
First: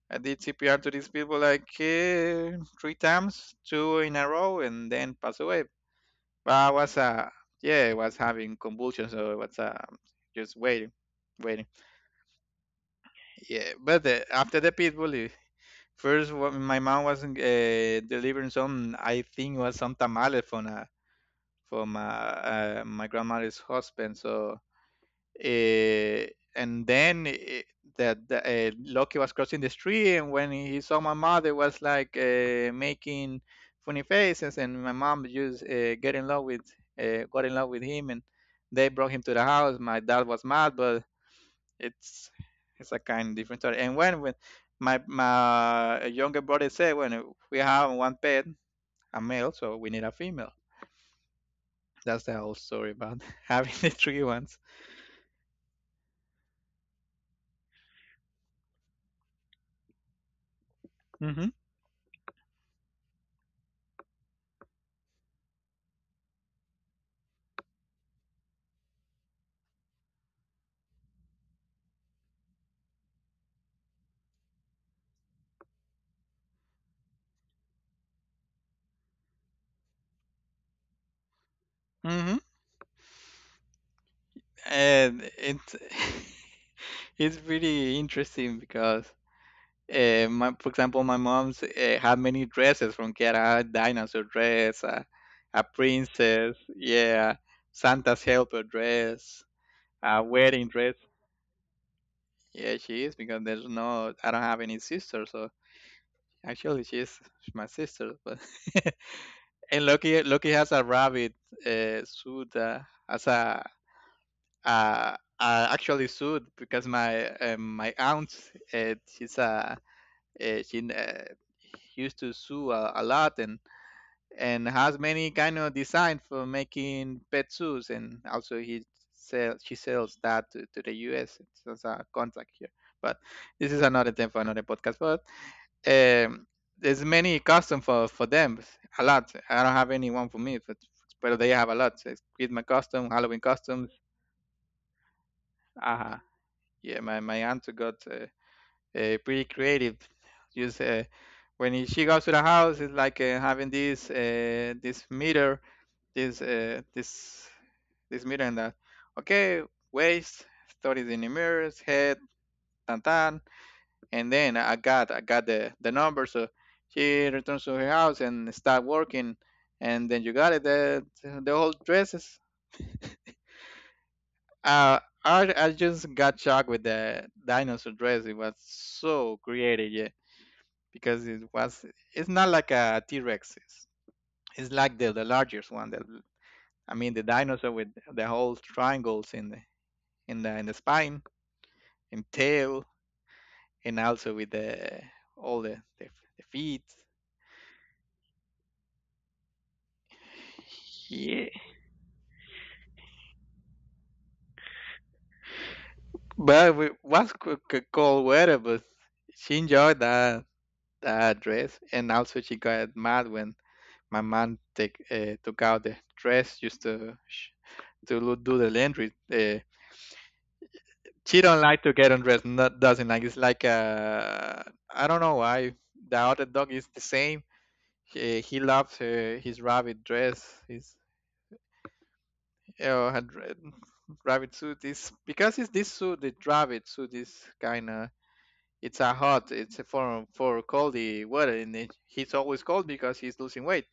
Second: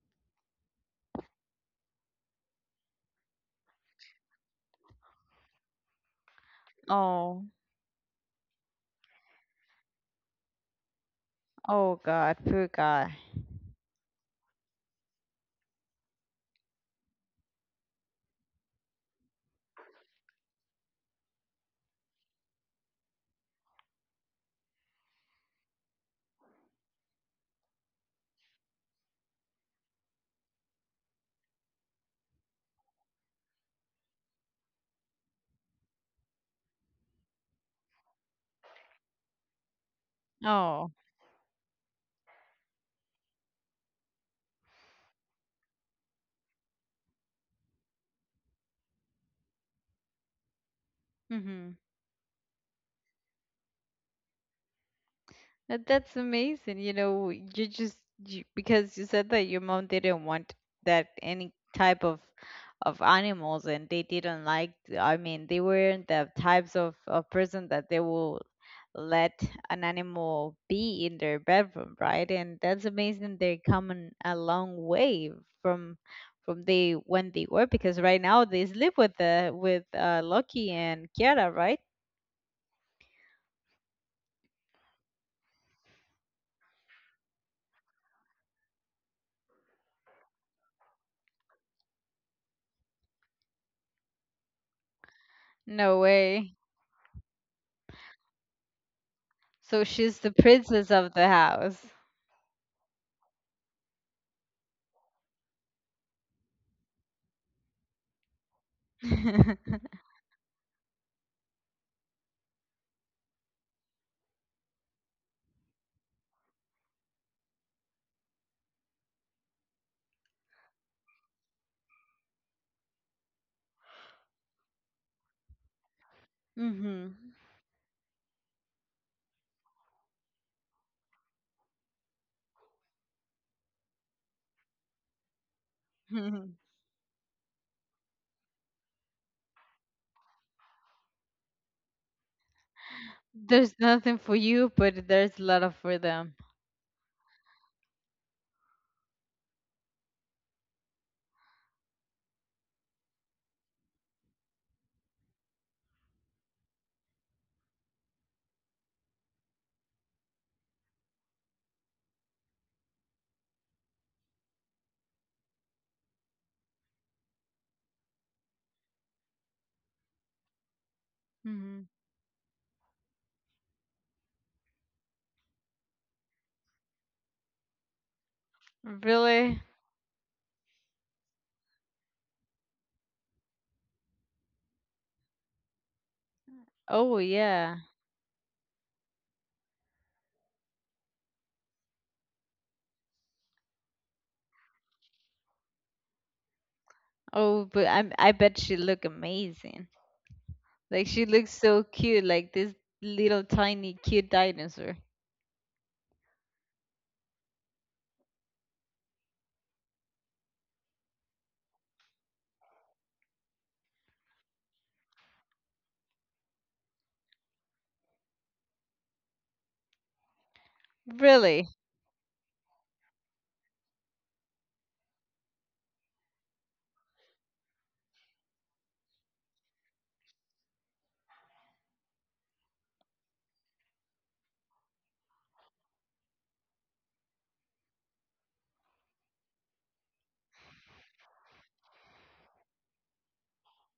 [SPEAKER 2] I did CPR to these people like three times, two in a row, and then pass away. But I was
[SPEAKER 1] Oh,
[SPEAKER 2] yeah, I was having convulsions, so it was just waiting, waiting.
[SPEAKER 1] oh God, poor guy.
[SPEAKER 2] Yeah, but after the pitbull, first my mom was delivering some, I think it was some tamales from a for my grandmother's husband. So uh, and then Loki was crossing the street, and when he saw my mother, was like making funny faces, and my mom just get in love with got in love with him, and they brought him to the house. My dad was mad,
[SPEAKER 1] Oh.
[SPEAKER 2] but it's it's a kind of different story. And when my younger brother said, when we have one pet, a male, so we need a female,
[SPEAKER 1] Mhm.
[SPEAKER 2] that's the whole story about having the three ones.
[SPEAKER 1] That's amazing. You know, you just you, because you said that your mom didn't want that any
[SPEAKER 2] Mm-hmm.
[SPEAKER 1] type of animals, and they didn't like, I mean, they weren't the types of person that they will let an animal be in their bedroom, right? And that's amazing, they're coming a long way from from they when they were, because right now they live with Loki and Kiara, right?
[SPEAKER 2] Mm-hmm. And it's it's really interesting because, for example, my mom's had many dresses from Get Out, dinosaur dress, a
[SPEAKER 1] No way.
[SPEAKER 2] princess, yeah, Santa's helper dress,
[SPEAKER 1] So she's
[SPEAKER 2] a
[SPEAKER 1] the
[SPEAKER 2] wedding
[SPEAKER 1] princess
[SPEAKER 2] dress.
[SPEAKER 1] of the house.
[SPEAKER 2] Yeah, she is because there's no, I don't have any sister, so actually she's my sister. But and Loki has a rabbit suit as a are actually sued because my aunt she's she used to sew a lot and has many kind of design for
[SPEAKER 1] Hmm.
[SPEAKER 2] making pet suits, and also he sell she sells that to the US, so it's a contract here. But this is another thing for another podcast. But um there's many custom for them a lot. I don't have any one for me, but they have a lot. So it's Christmas custom, Halloween
[SPEAKER 1] There's
[SPEAKER 2] customs.
[SPEAKER 1] nothing for you, but there's a lot of for them.
[SPEAKER 2] Yeah, my aunt got pretty creative. Just when she goes to the house, it's like having this this meter, this uh, this this meter and that. Okay, waist, stories in the mirrors, head, tan tan, and then I got the number. So she returns to her house and start working, and then you got it. The whole
[SPEAKER 1] Hmm.
[SPEAKER 2] dresses. I just got shocked with the dinosaur dress. It was so
[SPEAKER 1] Really?
[SPEAKER 2] creative, yeah. Because it's not like a T-Rex. It's like the largest one. The, I mean
[SPEAKER 1] Oh,
[SPEAKER 2] the dinosaur
[SPEAKER 1] yeah.
[SPEAKER 2] with the whole triangles in the spine and tail, and also with the all the feet.
[SPEAKER 1] Oh, but I bet she look amazing. Like she
[SPEAKER 2] Yeah,
[SPEAKER 1] looks so cute, like this little tiny cute dinosaur.
[SPEAKER 2] but it was cold weather, but she enjoyed that dress, and also she got mad when my mom take took out the dress just to do the laundry. She don't
[SPEAKER 1] Really?
[SPEAKER 2] like to get undressed. Not, doesn't like. It's like I don't know why. The other dog is the same. He loves his rabbit dress. His uh, her dre- rabbit suit is because it's this suit, the rabbit suit is kind of it's a hot. It's a form for cold the weather, and it, he's always cold because he's losing weight.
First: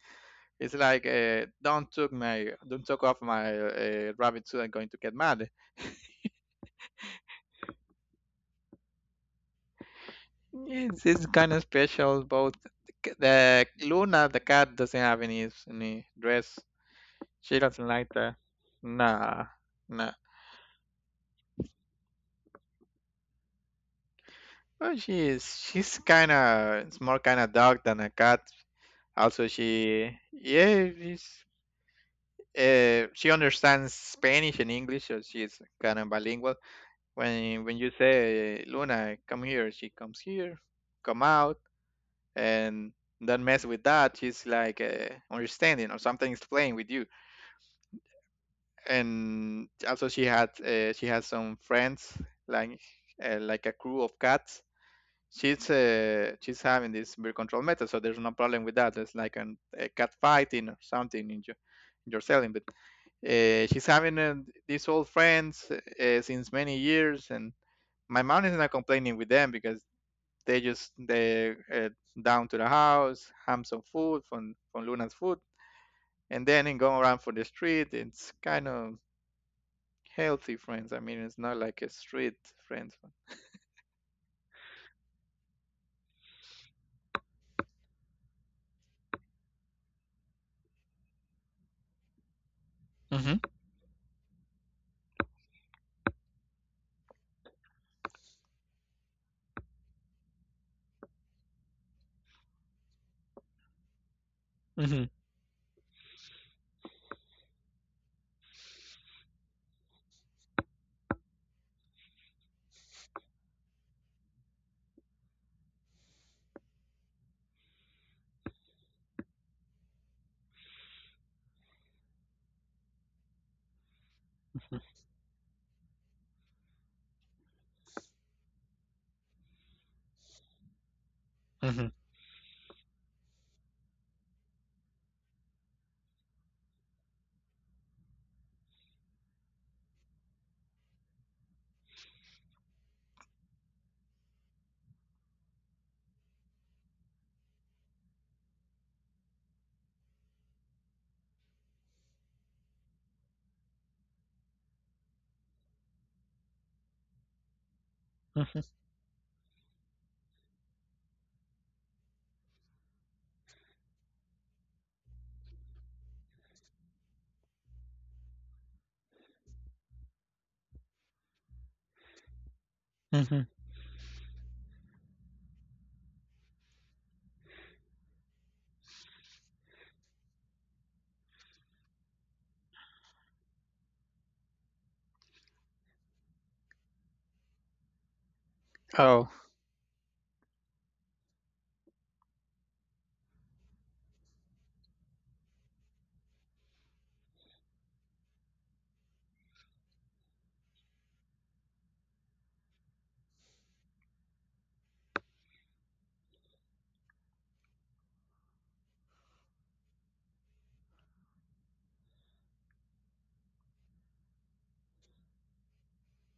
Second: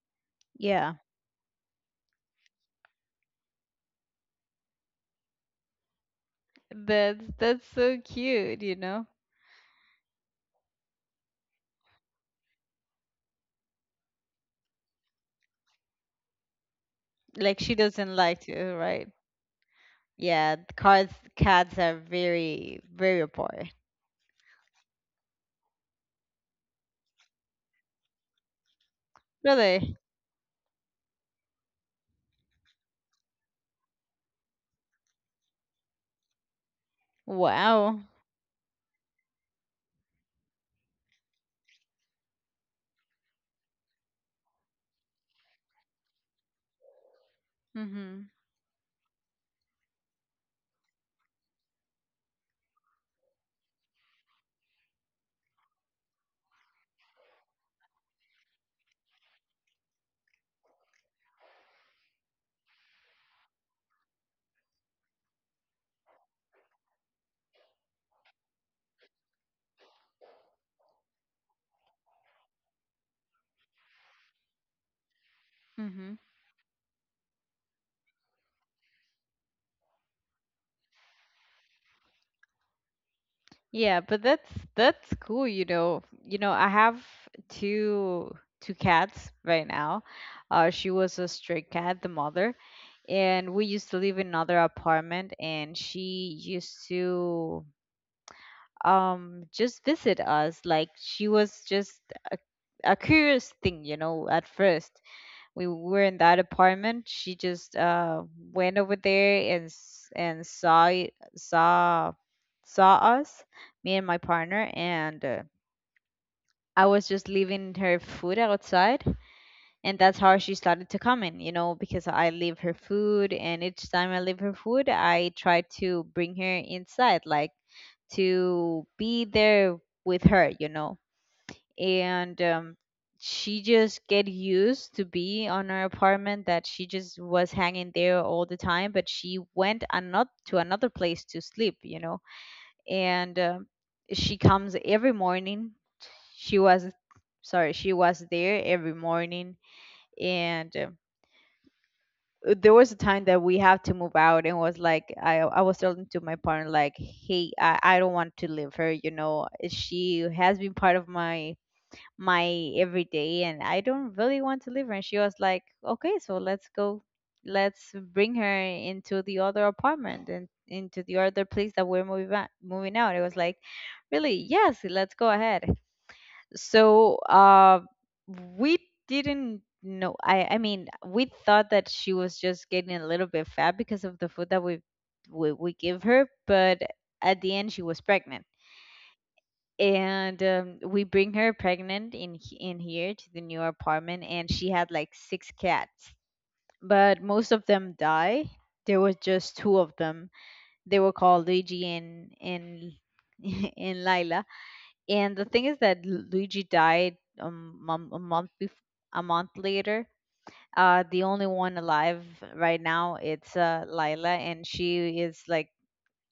[SPEAKER 2] It's
[SPEAKER 1] Yeah.
[SPEAKER 2] like don't took my don't took off my rabbit suit. I'm going to get mad.
[SPEAKER 1] That's so cute, you know?
[SPEAKER 2] Yes, it's kind of special. Both the Luna, the cat, doesn't have any dress. She
[SPEAKER 1] Like she
[SPEAKER 2] doesn't like
[SPEAKER 1] doesn't
[SPEAKER 2] that.
[SPEAKER 1] like to, right?
[SPEAKER 2] Nah, nah.
[SPEAKER 1] Yeah, cats are very very apart.
[SPEAKER 2] Well, she is. She's kind of. It's more kind of dog than a cat. Also,
[SPEAKER 1] Really?
[SPEAKER 2] she yeah, she understands Spanish and English, so she's kind of bilingual. When you
[SPEAKER 1] Wow.
[SPEAKER 2] say Luna, come here, she comes here. Come out, and don't mess with that. She's like understanding or something is playing with you.
[SPEAKER 1] Mhm.
[SPEAKER 2] And also she has some friends like like a crew of cats. She's having this birth control method, so there's no problem with that. It's like a cat fighting or something in your selling, but she's having these old friends since many years, and my mom is not complaining with them because they down to the house, have some food from Luna's food, and then in going around for the street. It's kind of healthy friends. I mean, it's not like a street friends.
[SPEAKER 1] Yeah, but that's cool, you know. You know, I have two two cats right now. She was a stray cat, the mother,
[SPEAKER 2] Mm-hmm.
[SPEAKER 1] and we used to live in another apartment, and she used to just visit us. Like she was just a, a curious thing, you know, at first
[SPEAKER 2] Mm-hmm.
[SPEAKER 1] we were in that apartment. She just went over there and and saw it saw saw us, me and my partner, and I was just leaving her food outside, and that's how she started to come in, you know, because I leave her food, and each time I leave her food, I try to bring her inside, like to be there with her, you know.
[SPEAKER 2] Mm-hmm.
[SPEAKER 1] And she just get used to be on her apartment, that she just was hanging there all the time, but she went another to another place to sleep, you know. And she comes every morning, she was sorry she was there every morning. And there was a time that we have to move out, and was like, I was telling to my partner like, hey, I don't want to
[SPEAKER 2] Mm-hmm.
[SPEAKER 1] leave her, you know, she has been part of my everyday, and I don't really want to leave her. And she was like, okay, so let's go, let's bring her into the other apartment, and into the other place that we're moving out, moving out. It
[SPEAKER 2] Mm-hmm.
[SPEAKER 1] was like, really? Yes, let's go ahead. So we didn't know. I mean, we thought that she was just getting a little bit fat because of the food that we we give her, but at the end she was pregnant.
[SPEAKER 2] Oh,
[SPEAKER 1] And we bring her pregnant in here to the new apartment, and she had like six cats, but most of them die. There was just two of them. They were called Luigi and and Lila. And the thing is that Luigi died, a month later. The only one alive right now, it's Lila, and she is like,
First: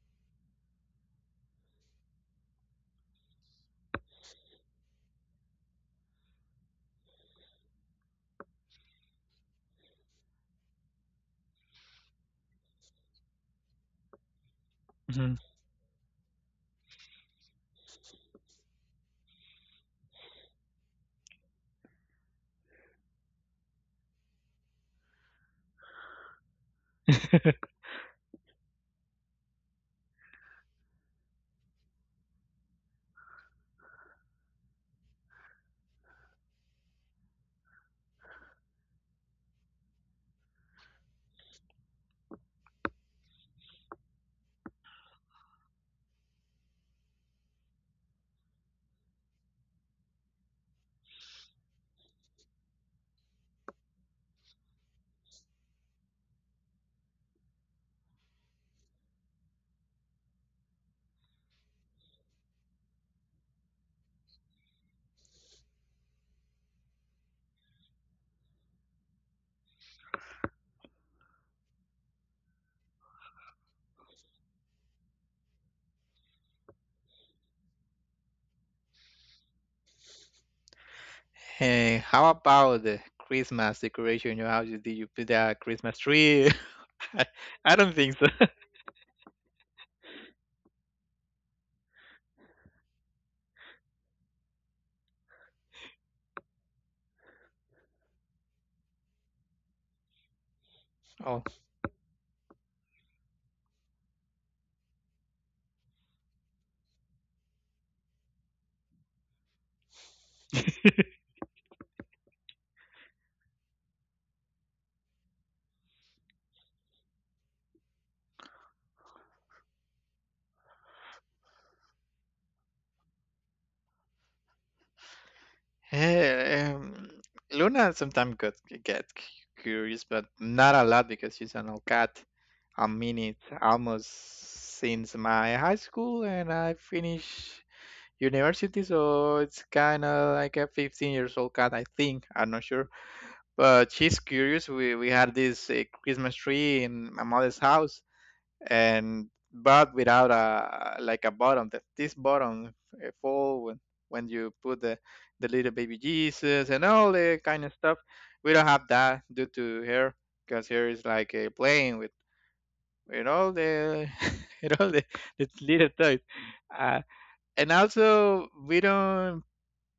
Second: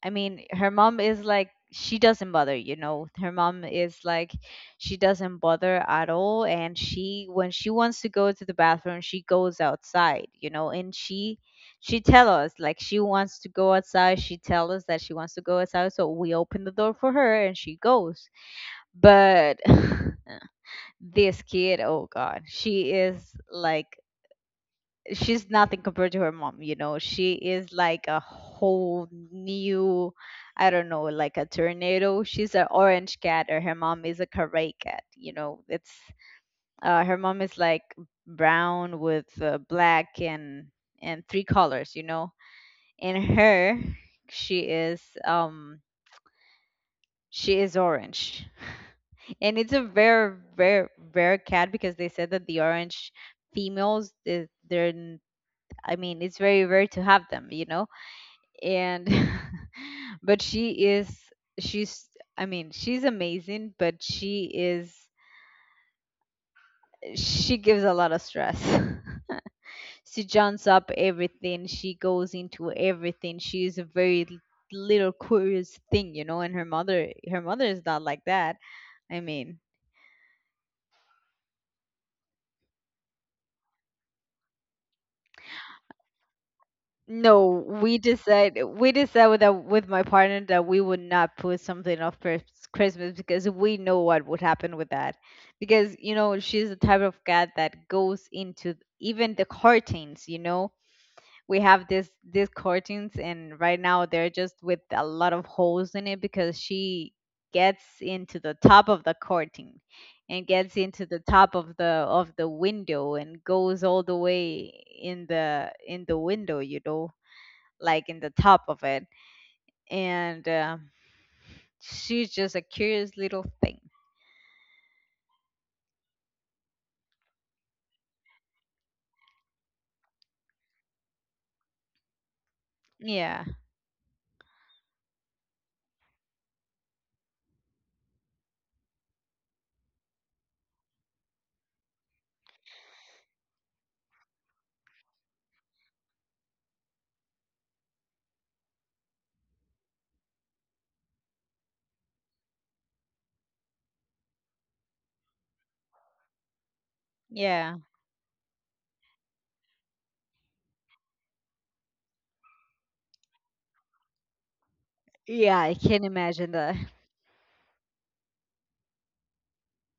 [SPEAKER 1] I mean, her mom is like, she doesn't bother. Her mom is like, she doesn't bother at all, and she when she wants to go to the bathroom, she goes outside, and she tell us like she wants to go outside, she tell us that she wants
[SPEAKER 2] mm-hmm.
[SPEAKER 1] to go outside, so we open the door for her and she goes. But this kid, oh god, she is like, she's nothing compared to her mom, you know, she is like a whole new, I don't know, like a tornado. She's an orange cat, or her mom is a caray cat, you know. It's her mom is like brown with black and three colors. And her she is um she is orange, and it's a very very rare cat, because they said that the orange females, I mean, it's very rare to have them, you know. And but she's, I mean, she's amazing, but she gives a lot of stress. She jumps up everything, she goes into everything. She is a very little curious thing, you know, and her mother is not like that. I mean,
[SPEAKER 2] Hey, how about the Christmas decoration in your house? Did you put a Christmas tree? I
[SPEAKER 1] no,
[SPEAKER 2] I don't
[SPEAKER 1] we
[SPEAKER 2] think so.
[SPEAKER 1] decide we decided that with my partner, that we would not put something off for Christmas, because we know what would happen with that. Because, you know, she's the type of cat that goes into even the curtains. You know,
[SPEAKER 2] Oh,
[SPEAKER 1] we have this these curtains, and right now they're just with a lot of holes in it, because she gets into the top of the curtain and gets into the top of the window, and goes all the way in the window. You know, like in the top of it. And she's just a curious little thing.
[SPEAKER 2] hey, Luna sometimes got get cu- curious, but not a lot because she's an old cat. I mean it
[SPEAKER 1] Yeah,
[SPEAKER 2] almost since my high school and I finished university, so it's kind of like a 15 years old cat, I think. I'm not sure, but she's curious. We had this Christmas tree in my mother's house, and but without a like a bottom. That this bottom fall when you put the little baby Jesus and all the kind of
[SPEAKER 1] yeah,
[SPEAKER 2] stuff. We don't have that due to here because here is like playing with all the with all the
[SPEAKER 1] yeah. I
[SPEAKER 2] little
[SPEAKER 1] can
[SPEAKER 2] toys.
[SPEAKER 1] imagine that.
[SPEAKER 2] Uh, and also we don't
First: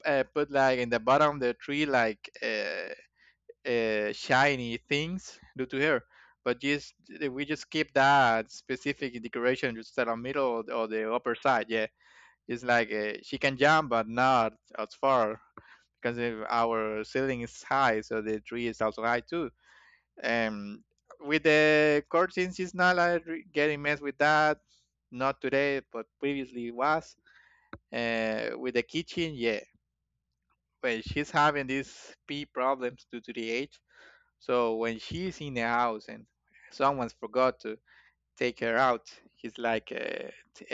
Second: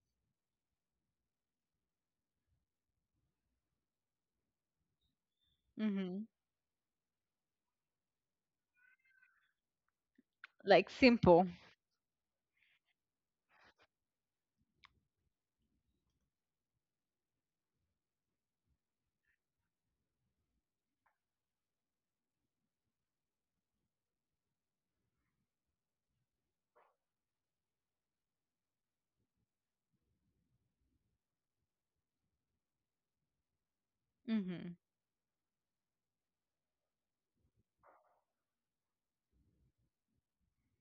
[SPEAKER 2] uh, put like in the bottom the tree like. Shiny things due to her.
[SPEAKER 1] Hmm.
[SPEAKER 2] But just we just keep that specific decoration just at the middle
[SPEAKER 1] Like
[SPEAKER 2] or the upper
[SPEAKER 1] simple.
[SPEAKER 2] side. Yeah, it's like she can jump, but not as far because if our ceiling is high, so the tree is also high too. Um, with the curtains, it's not like re- getting messed with that. Not today, but previously it was. With the kitchen, yeah. Well, she's having these pee problems due to the age,
[SPEAKER 1] Hmm.
[SPEAKER 2] so when she's in the house and someone's forgot to take her out, he's like t-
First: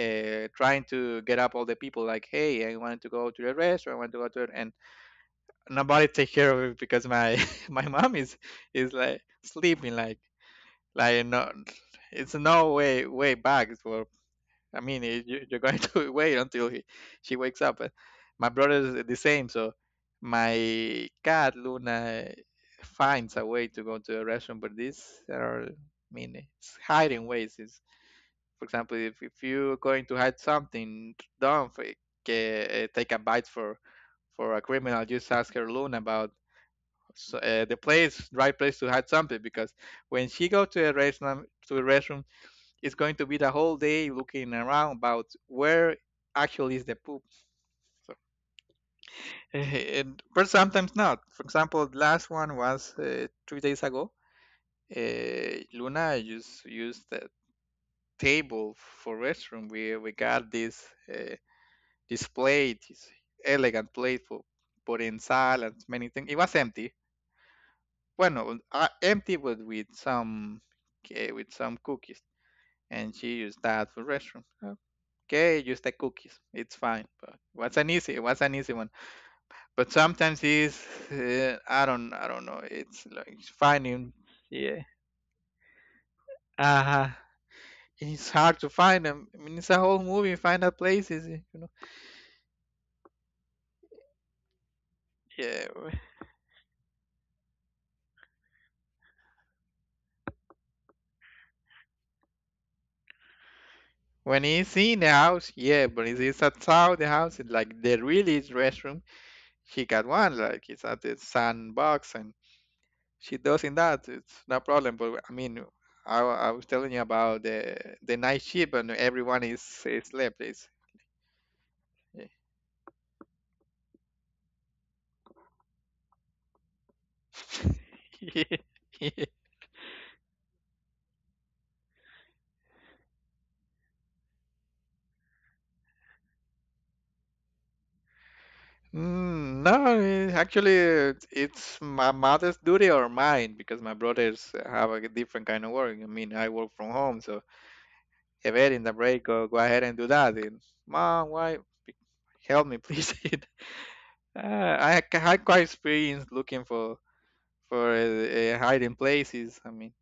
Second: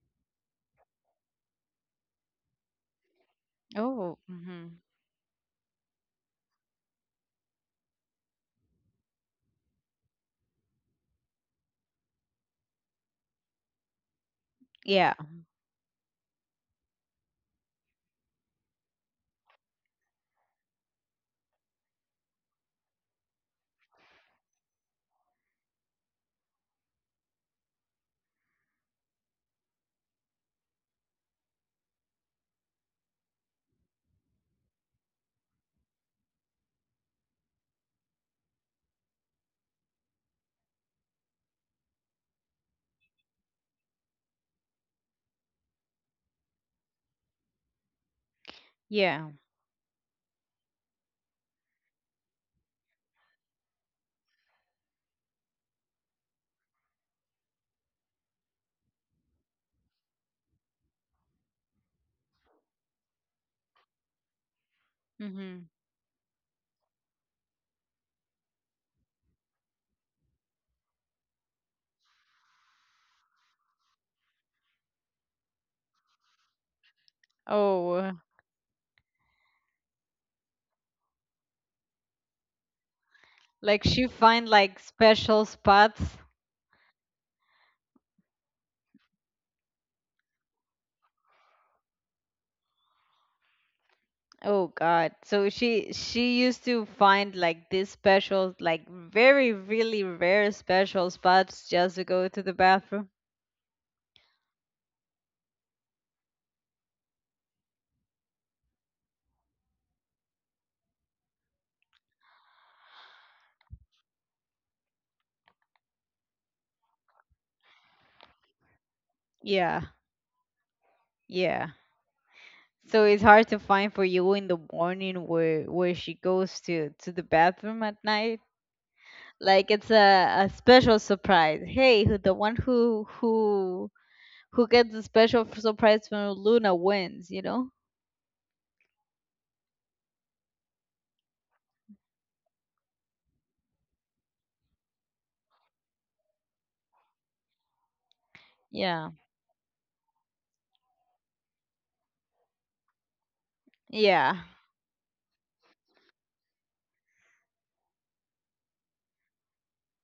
[SPEAKER 2] trying to get up all the people, like, "Hey, I want to go to the restaurant. I want
[SPEAKER 1] Oh.
[SPEAKER 2] to go to," it," and
[SPEAKER 1] Hmm.
[SPEAKER 2] nobody take care of it because my my mom is like sleeping, like no, it's no way back for I mean,
[SPEAKER 1] Yeah,
[SPEAKER 2] you're going to wait until she wakes up. But my brother is the same. So my cat Luna finds a way to go to the restroom, but these are, I mean, it's hiding ways. It's, for example, if you're going to hide something, don't fake, take a bite for a criminal. Just ask her Luna about so, the place, right place to hide something, because when she go to the restroom it's going to be the whole day looking around about where actually is the poop. So,
[SPEAKER 1] yeah.
[SPEAKER 2] and, but sometimes not. For example, the last one was 3 days ago. Luna used the table for restroom. We got this uh, this plate, this elegant plate for putting
[SPEAKER 1] Hmm.
[SPEAKER 2] salt and many things. It was empty. Well, no, empty, but with some cookies, and she used that for restroom. Okay, use the cookies. It's fine. But what's
[SPEAKER 1] Oh,
[SPEAKER 2] an
[SPEAKER 1] uh,
[SPEAKER 2] easy? What's an easy one? But sometimes it's I don't know. It's like
[SPEAKER 1] like she
[SPEAKER 2] finding
[SPEAKER 1] find like
[SPEAKER 2] yeah.
[SPEAKER 1] special spots.
[SPEAKER 2] Uh huh. It's hard to find them. I mean, it's a whole movie. Find out places, you know.
[SPEAKER 1] Oh God. So
[SPEAKER 2] Yeah.
[SPEAKER 1] she used to find like these special, like very really rare special spots, just to go to the bathroom.
[SPEAKER 2] When he's in the house, yeah. But if it's outside the house, it's like the really is restroom. He got one. Like it's at the sandbox, and she does in that. It's no problem. But I mean, I was telling you about the night shift and everyone
[SPEAKER 1] Yeah,
[SPEAKER 2] is slept. It's,
[SPEAKER 1] yeah. So it's hard to find for you in the morning, where she goes to the bathroom at night. Like it's a special surprise. Hey, who the one who gets the special surprise when Luna wins, you know?
[SPEAKER 2] mm, no, actually, it's my mother's duty or mine because my brothers have a different kind of work. I mean, I work from home, so if it in the
[SPEAKER 1] Yeah.
[SPEAKER 2] break, go, go ahead and do that. And mom, why? be- Help me, please.
[SPEAKER 1] Yeah.
[SPEAKER 2] I had quite experience looking for hiding places. I mean.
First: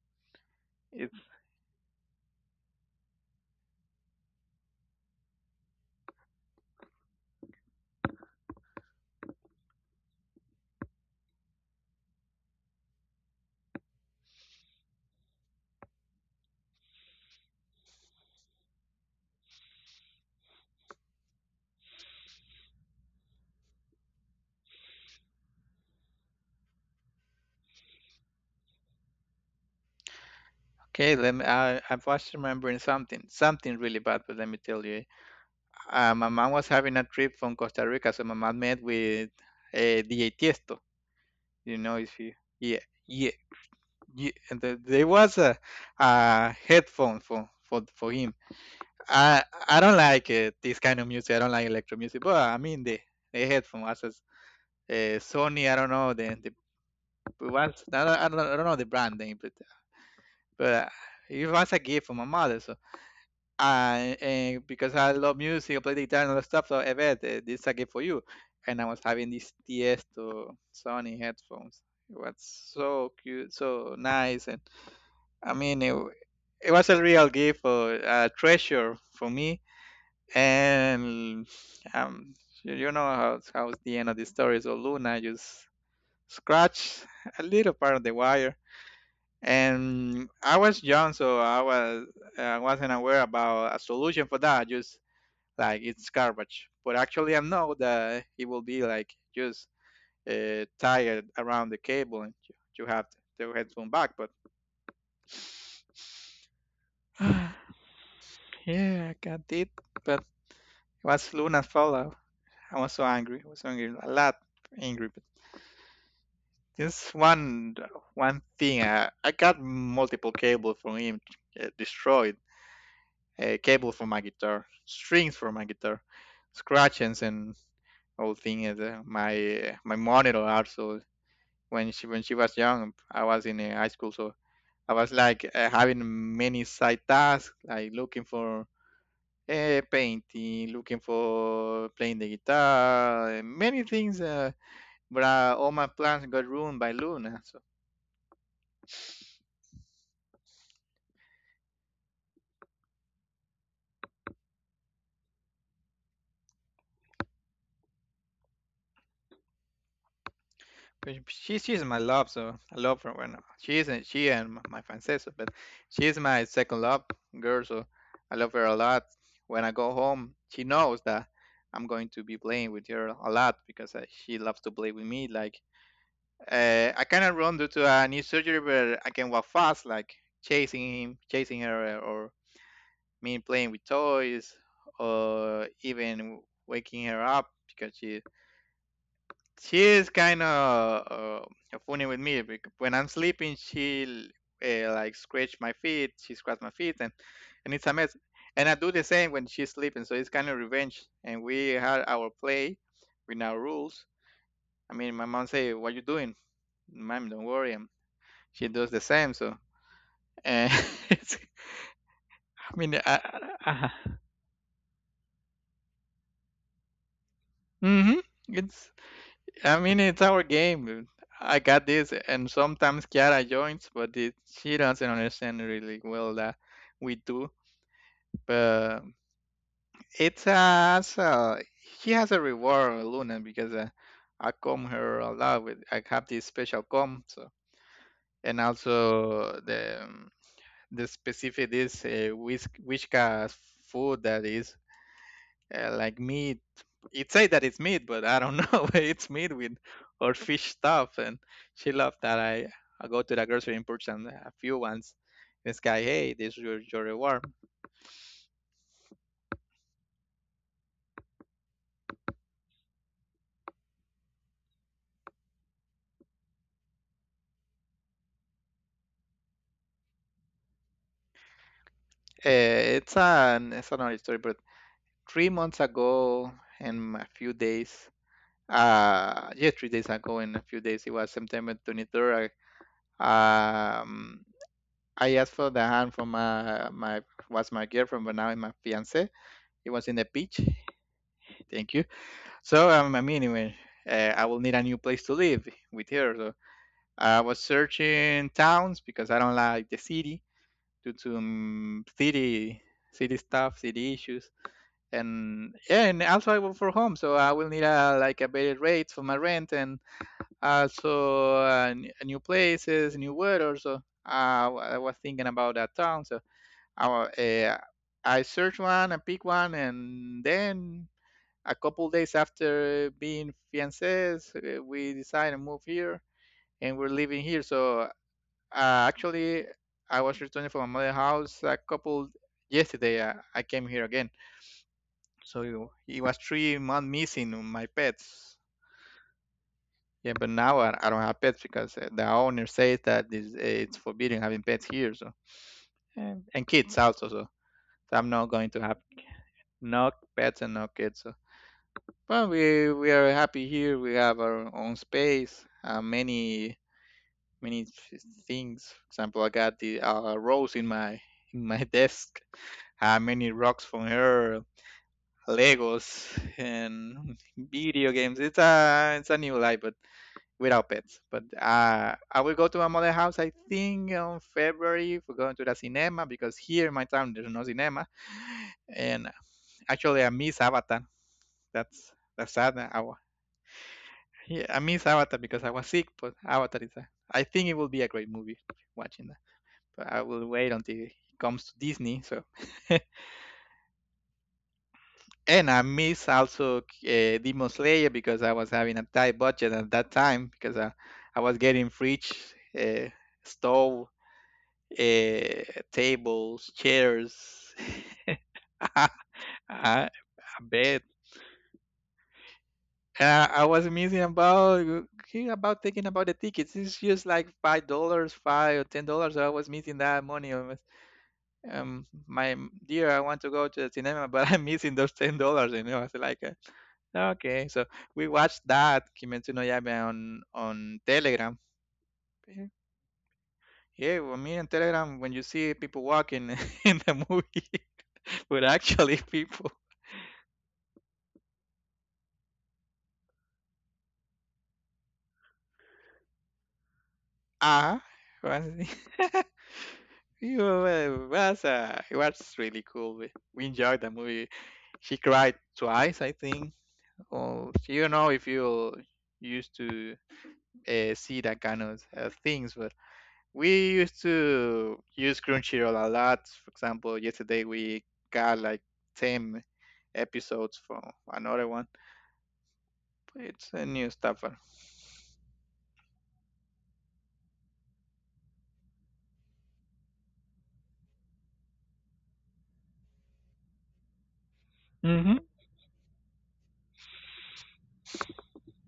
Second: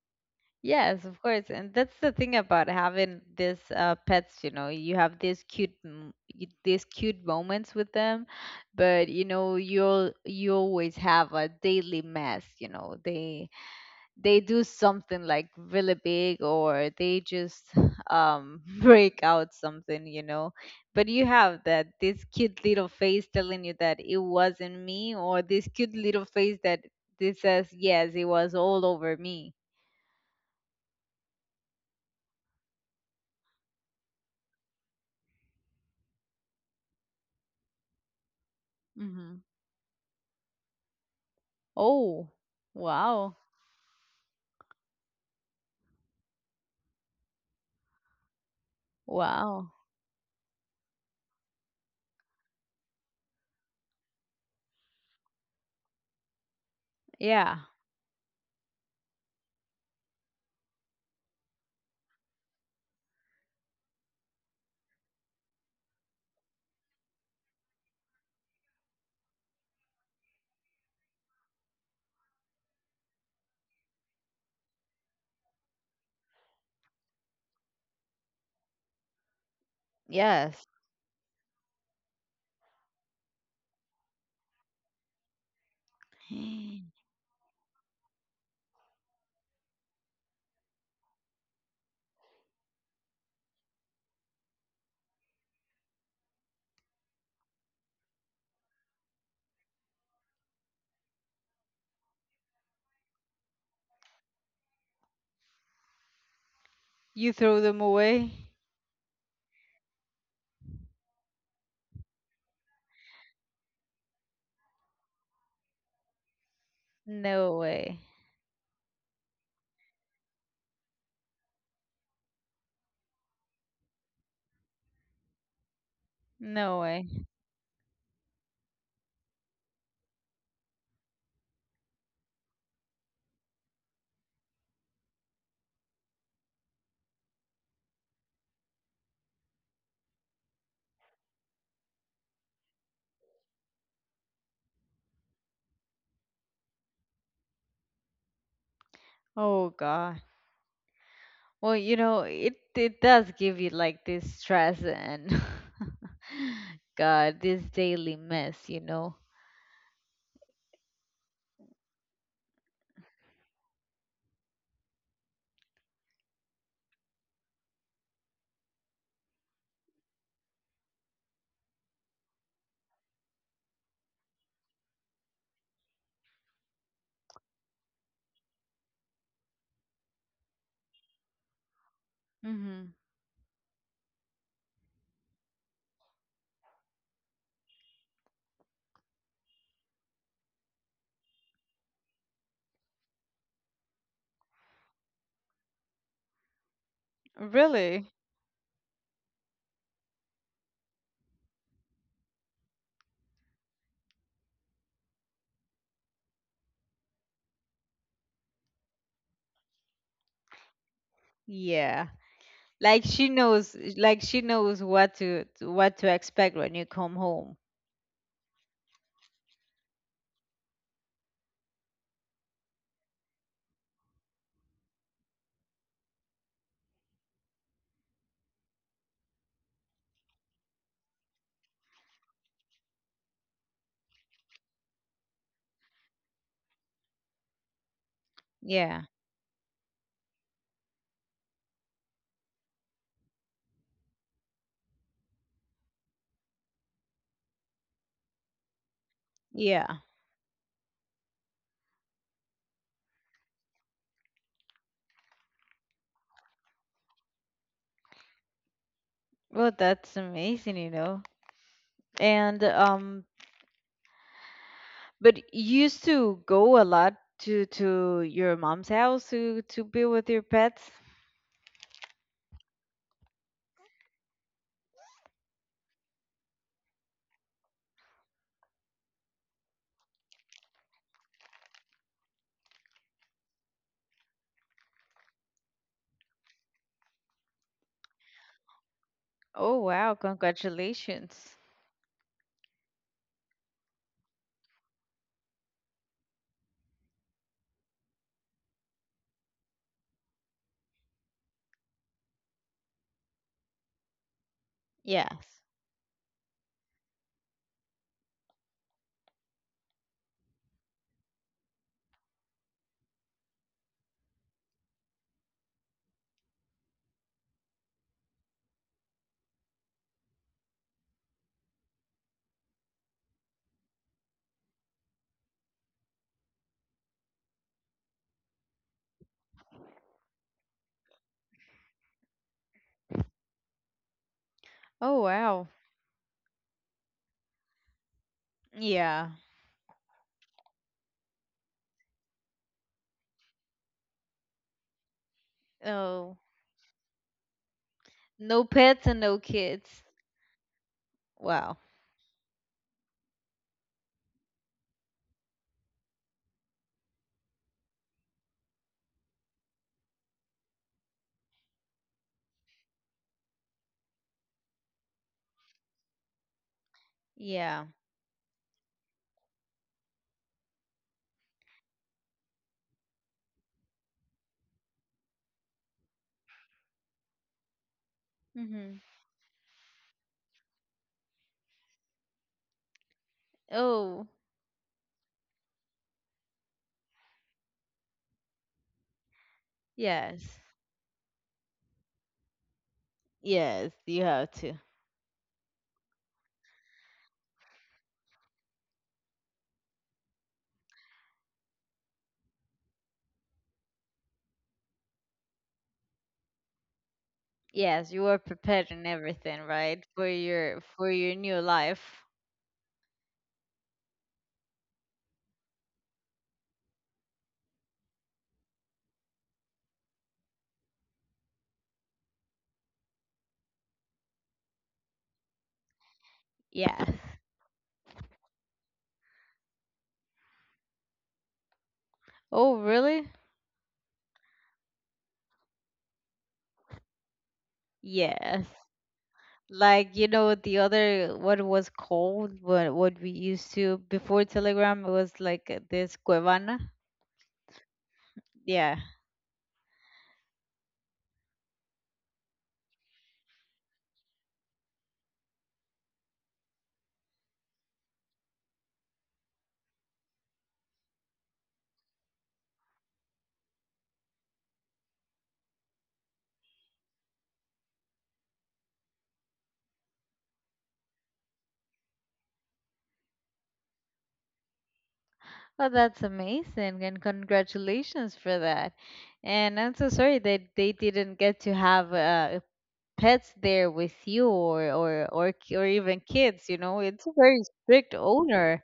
[SPEAKER 1] Yes, of
[SPEAKER 2] It's
[SPEAKER 1] course. And that's the thing about having this pets, you know, you have these cute these cute moments with them, but, you know, you always have a daily mess, you know. They do something like really big, or they just break out something. But you have that this cute little face telling you that it wasn't me, or this cute little face that this says yes it was all over me.
[SPEAKER 2] okay. Let me, I was remembering something, something really bad, but let me tell you. My mom was having a trip from Costa Rica, so my mom met with
[SPEAKER 1] Hmm.
[SPEAKER 2] DJ Tiesto. You know, if
[SPEAKER 1] Oh.
[SPEAKER 2] you, yeah, yeah,
[SPEAKER 1] Wow,
[SPEAKER 2] yeah. And the, there was a headphone for him.
[SPEAKER 1] wow.
[SPEAKER 2] I don't like this kind of music. I don't like electro music, but I mean, the headphone was a, Sony, I don't know, the it
[SPEAKER 1] Yeah.
[SPEAKER 2] was, I don't, I don't know the brand name, but, but it was a gift from my mother. So and because I love music, I play the guitar and all that stuff, so I bet this is a gift for you. And I was having these Tiesto Sony headphones. It was so cute, so nice, and I mean, it was a real gift or a treasure for me.
[SPEAKER 1] Yes.
[SPEAKER 2] And um, you, you know how how's the end of the story. So Luna just scratched a little part of the wire, and I was young, so I wasn't aware about a solution for that. Just like it's garbage. But actually, I know that it will be like just tired around the cable, and you have the headphone back. But
[SPEAKER 1] You throw them away?
[SPEAKER 2] yeah, I got it. But it was Luna's fault. I was so angry. I was so angry, a lot angry. But just
[SPEAKER 1] No way.
[SPEAKER 2] one thing, I got multiple cables from him destroyed. A cable for my guitar, strings for my guitar,
[SPEAKER 1] No way.
[SPEAKER 2] scratchings and whole thing. And my monitor also when she was young. I was in high school, so I was like having many side tasks, like looking for painting, looking for playing the guitar, many things. But All my plans got ruined by Luna. So
[SPEAKER 1] Oh god. Well, you know, it does give you like this stress, and God, this daily mess.
[SPEAKER 2] but she's my love, so I love her. When she isn't she and my Francesa, but she's my second love girl. So I love her a lot. When I go home, she knows that I'm going to be playing with her a lot because she loves to play with me. Like I cannot run due to a knee surgery, but I can walk fast, like chasing him, chasing her, or
[SPEAKER 1] Hmm.
[SPEAKER 2] me playing with toys, or even waking her up because she is kind of funny with me. When I'm sleeping, she like scratch my feet, she scratch my feet, and it's a
[SPEAKER 1] Really?
[SPEAKER 2] mess. And I do the same when she's sleeping, so it's kind of revenge. And we had our play with our rules. I mean, my mom say, "What you doing, mom? Don't worry, she does the same. So, and it's,
[SPEAKER 1] Yeah.
[SPEAKER 2] I mean,
[SPEAKER 1] Like she knows,
[SPEAKER 2] I,
[SPEAKER 1] like she knows what to expect when you come home.
[SPEAKER 2] mm-hmm, it's, I mean, it's our game. I got this, and sometimes Kiara joins, but it, she doesn't understand really well that we do. But it's so she has a reward Luna because I comb her a lot with I have this special comb, so and
[SPEAKER 1] Yeah.
[SPEAKER 2] also the specific is Whiskas food that is yeah, like meat. It say that it's meat, but I don't know. it's meat with
[SPEAKER 1] Yeah.
[SPEAKER 2] or fish stuff, and she loved that. I go to the grocery and purchase a few ones. This guy, hey, this is your reward.
[SPEAKER 1] Well, that's amazing, you know. And but you used to go a lot to your mom's house to be with your pets?
[SPEAKER 2] It's another story, but 3 months ago and a few days, yeah, 3 days ago in a few days it was September 23rd. I, um I asked for the hand from my was my girlfriend, but now it's my fiance. It
[SPEAKER 1] Oh,
[SPEAKER 2] was in
[SPEAKER 1] wow.
[SPEAKER 2] the beach.
[SPEAKER 1] Congratulations.
[SPEAKER 2] Thank you. So, I mean, anyway, I will need a new place to live with her. So, I was searching towns because I don't like the city due to city stuff, city issues.
[SPEAKER 1] Yes.
[SPEAKER 2] And yeah, and also I work for home, so I will need a like a better rate for my rent, and so new places, new weather. So, I was thinking about that town. So, I, wa- eh, I searched one, and picked one, and then a couple days after being fiancés, we decided to move here, and we're living here. So, actually, I was returning from my mother's house a couple yesterday. I came here again.
[SPEAKER 1] Oh, wow.
[SPEAKER 2] So it was 3 months missing on my pets.
[SPEAKER 1] Yeah.
[SPEAKER 2] Yeah, but now I don't have pets because the owner says that this, it's forbidden having pets here, so
[SPEAKER 1] Oh,
[SPEAKER 2] and kids also. So, so I'm not
[SPEAKER 1] no
[SPEAKER 2] going to have
[SPEAKER 1] pets and no kids.
[SPEAKER 2] no pets and no kids. So.
[SPEAKER 1] Wow.
[SPEAKER 2] But we are happy here. We have our own space. Many many th- things. For example, I got the rose in my desk. Many rocks from her, Legos, and
[SPEAKER 1] Yeah.
[SPEAKER 2] video games. It's a new life, but without pets. But I will go to my mother's house, I think, on February for going to the cinema because here in my town there's no cinema.
[SPEAKER 1] Mhm.
[SPEAKER 2] And actually, I miss Avatar. That's sad.
[SPEAKER 1] Oh,
[SPEAKER 2] Yeah, I miss Avatar because I was sick, but Avatar is a, I think it will be a great movie watching that. But I
[SPEAKER 1] yes.
[SPEAKER 2] will wait until it comes to Disney. So,
[SPEAKER 1] Yes, you have to.
[SPEAKER 2] and I miss also Demon Slayer because I was having a tight budget at that time because I was getting fridge, uh, stove, uh, tables, chairs,
[SPEAKER 1] Yes, you are preparing
[SPEAKER 2] a
[SPEAKER 1] everything, right? For your
[SPEAKER 2] bed.
[SPEAKER 1] for your new life.
[SPEAKER 2] I was missing about thinking about the tickets. It's just like $5, $5 or $10. I was missing that money. I was, my dear, I want to go to the cinema, but I'm missing those $10. You know, I was like,
[SPEAKER 1] Yes.
[SPEAKER 2] okay. So we watched that Kimetsu no Yaiba on Telegram.
[SPEAKER 1] Oh, really?
[SPEAKER 2] Yeah, well, me and Telegram, when you see people walking in the movie, but
[SPEAKER 1] Yes.
[SPEAKER 2] actually people.
[SPEAKER 1] Like, you know, the other, what it was called, what we used to before Telegram. It was like this Cuevana.
[SPEAKER 2] Ah, was
[SPEAKER 1] Yeah.
[SPEAKER 2] you were- was it was really cool. We enjoyed the movie. She cried twice, I think. Or you don't know if you used to see that kind of things, but we used to use Crunchyroll a lot. For example, yesterday we got like 10 episodes for another one. It's a new stuff.
[SPEAKER 1] Well, that's amazing, and congratulations for that. And I'm so sorry that they didn't get to have pets there with you, or even kids. You know, it's a very strict owner.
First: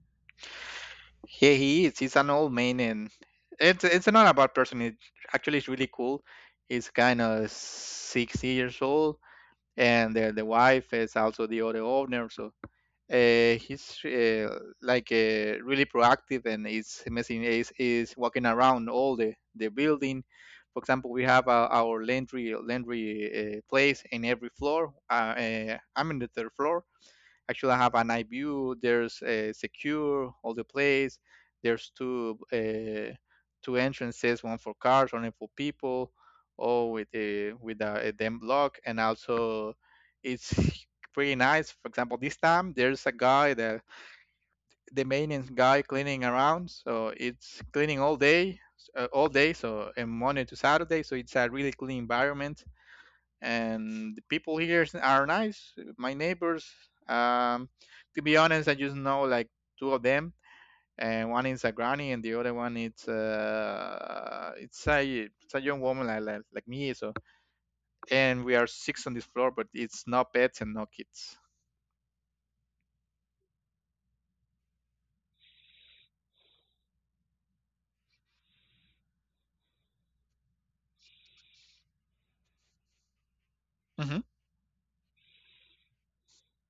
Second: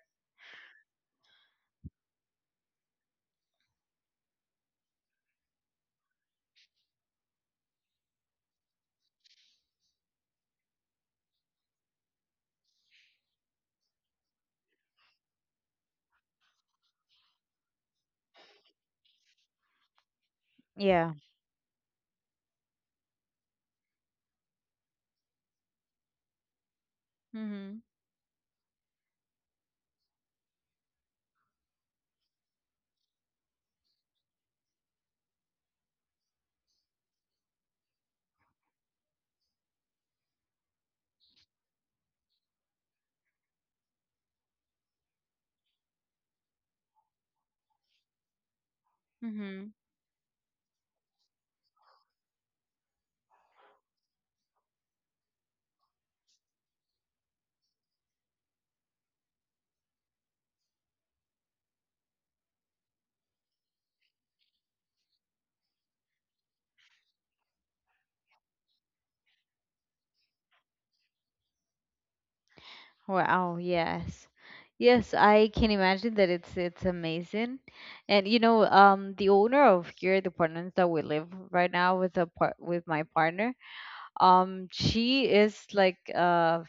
[SPEAKER 2] Yeah, he is. He's an old man, and it's not a bad person. It actually is really cool. He's kind of 60 years old, and the wife is also the other owner. So he's like really proactive, and he's messing is walking around all the building. For example,
[SPEAKER 1] Yeah.
[SPEAKER 2] we have our laundry place in every floor. I'm in the third floor. Actually, I
[SPEAKER 1] Mhm.
[SPEAKER 2] have an eye view. There's secure all the place. There's two entrances, one for cars, one for people, all with a dem block, and also it's pretty nice. For example, this time there's a guy that the maintenance guy cleaning around, so it's cleaning all day,
[SPEAKER 1] Mhm.
[SPEAKER 2] so and Monday to Saturday, so it's a really clean environment, and the people here are nice. My neighbors, um, to be honest, I just know like two of them, and one is a granny, and the other one it's a young woman like me. So, and we are six on this floor, but it's no pets and no kids.
[SPEAKER 1] Wow. Yes. Yes, I can imagine that it's amazing. And, you know, the owner of here, the apartments that we live right now with a part with my partner,
[SPEAKER 2] Hmm.
[SPEAKER 1] she is like,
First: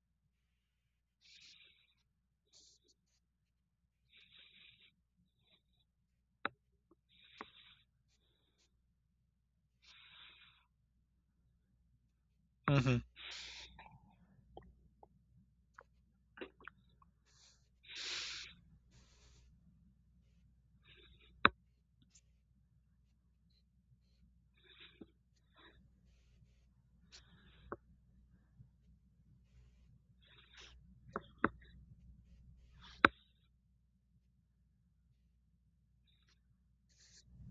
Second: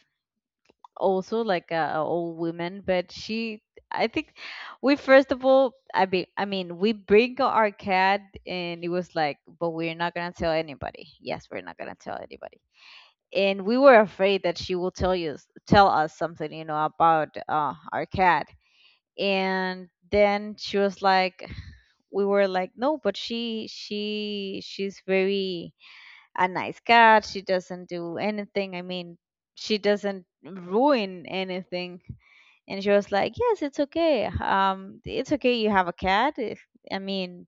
[SPEAKER 1] also like a old woman, but she, I think, we first of all, I mean, we bring our cat, and it was like, but we're not gonna tell anybody. Yes, we're not gonna tell anybody.
[SPEAKER 2] Hmm.
[SPEAKER 1] And we were afraid that she will tell us something, you know, about our cat. And then she was like, we were like, no, but she's very a nice cat. She doesn't do anything. I mean, she doesn't ruin anything. And she was like, "Yes, it's okay. It's okay. You have a cat. If, I mean,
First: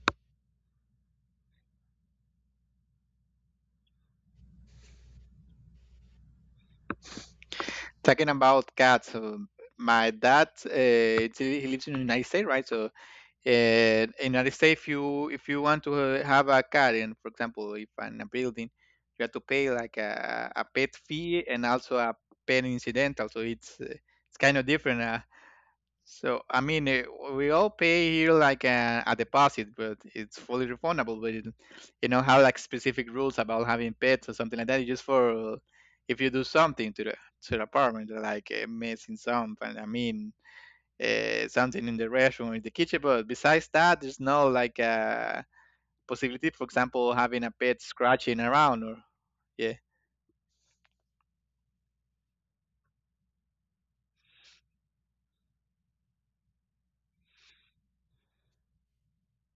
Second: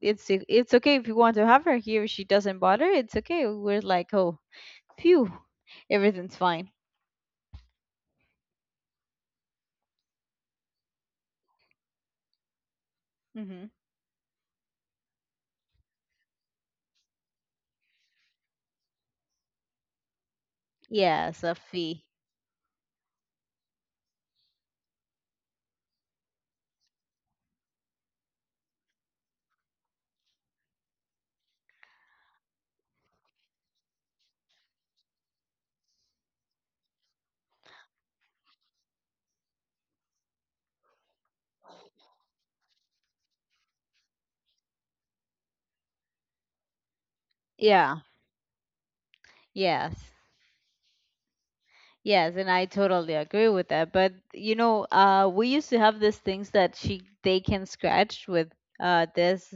[SPEAKER 1] it's okay if you want to have her here. She doesn't bother. It's okay." We're like, "Oh, phew, everything's fine."
[SPEAKER 2] Talking about cats, my dad, it's, he lives in the United States, right? So,
[SPEAKER 1] Mm-hmm.
[SPEAKER 2] and in United States, if you want to have a car, and for example, if in a building, you have to pay like a pet
[SPEAKER 1] Yes,
[SPEAKER 2] fee
[SPEAKER 1] a
[SPEAKER 2] and also
[SPEAKER 1] fee.
[SPEAKER 2] a pet incidental. So it's kind of different. So I mean, we all pay here like a deposit, but it's fully refundable. But it, you know, how like specific rules about having pets or something like that. It's just for if you do something to the apartment, like messing some. And I mean, something in the restroom or in the kitchen. But besides that, there's no like possibility, for example, having a pet
[SPEAKER 1] Yeah.
[SPEAKER 2] scratching around, or yeah.
[SPEAKER 1] Yes. Yes, and I totally agree with that. But, you know, we used to have these things that she they can scratch with this.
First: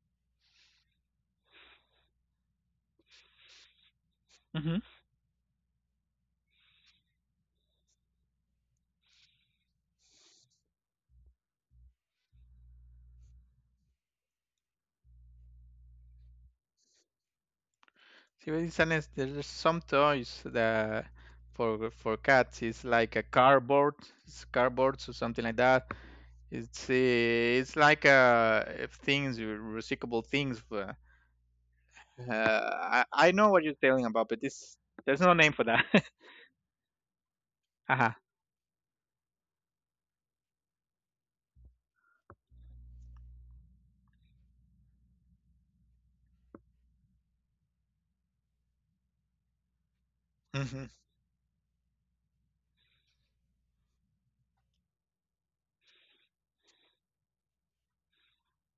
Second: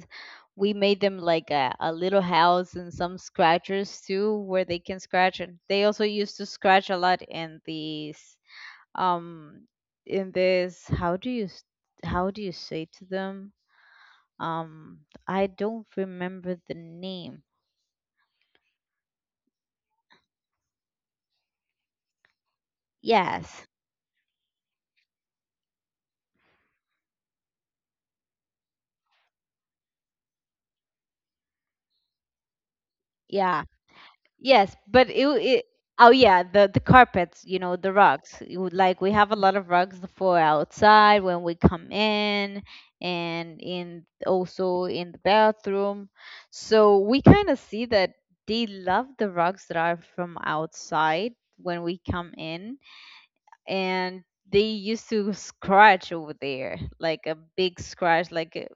[SPEAKER 1] We made them like a little house, and some scratchers too, where
[SPEAKER 2] Hmm.
[SPEAKER 1] they can scratch. And they also used to scratch a lot in um, this. How do you say to them? Um, I don't remember the name.
[SPEAKER 2] See, but it's honest, there's some toys that for cats it's like a
[SPEAKER 1] Yes,
[SPEAKER 2] cardboard, it's cardboards or something like that. It's like if things recyclable things. I know what
[SPEAKER 1] yeah.
[SPEAKER 2] you're telling about, but this
[SPEAKER 1] Yes, but
[SPEAKER 2] there's
[SPEAKER 1] it,
[SPEAKER 2] no name for
[SPEAKER 1] it
[SPEAKER 2] that.
[SPEAKER 1] oh yeah, the carpets, you know, the
[SPEAKER 2] Uh-huh.
[SPEAKER 1] rugs. Like we have a lot of rugs for outside when we come in, and in also in the bathroom. So we kind of see that they love the rugs that are from
[SPEAKER 2] Mm-hmm.
[SPEAKER 1] outside when we come in, and they used to scratch over there like a big scratch, like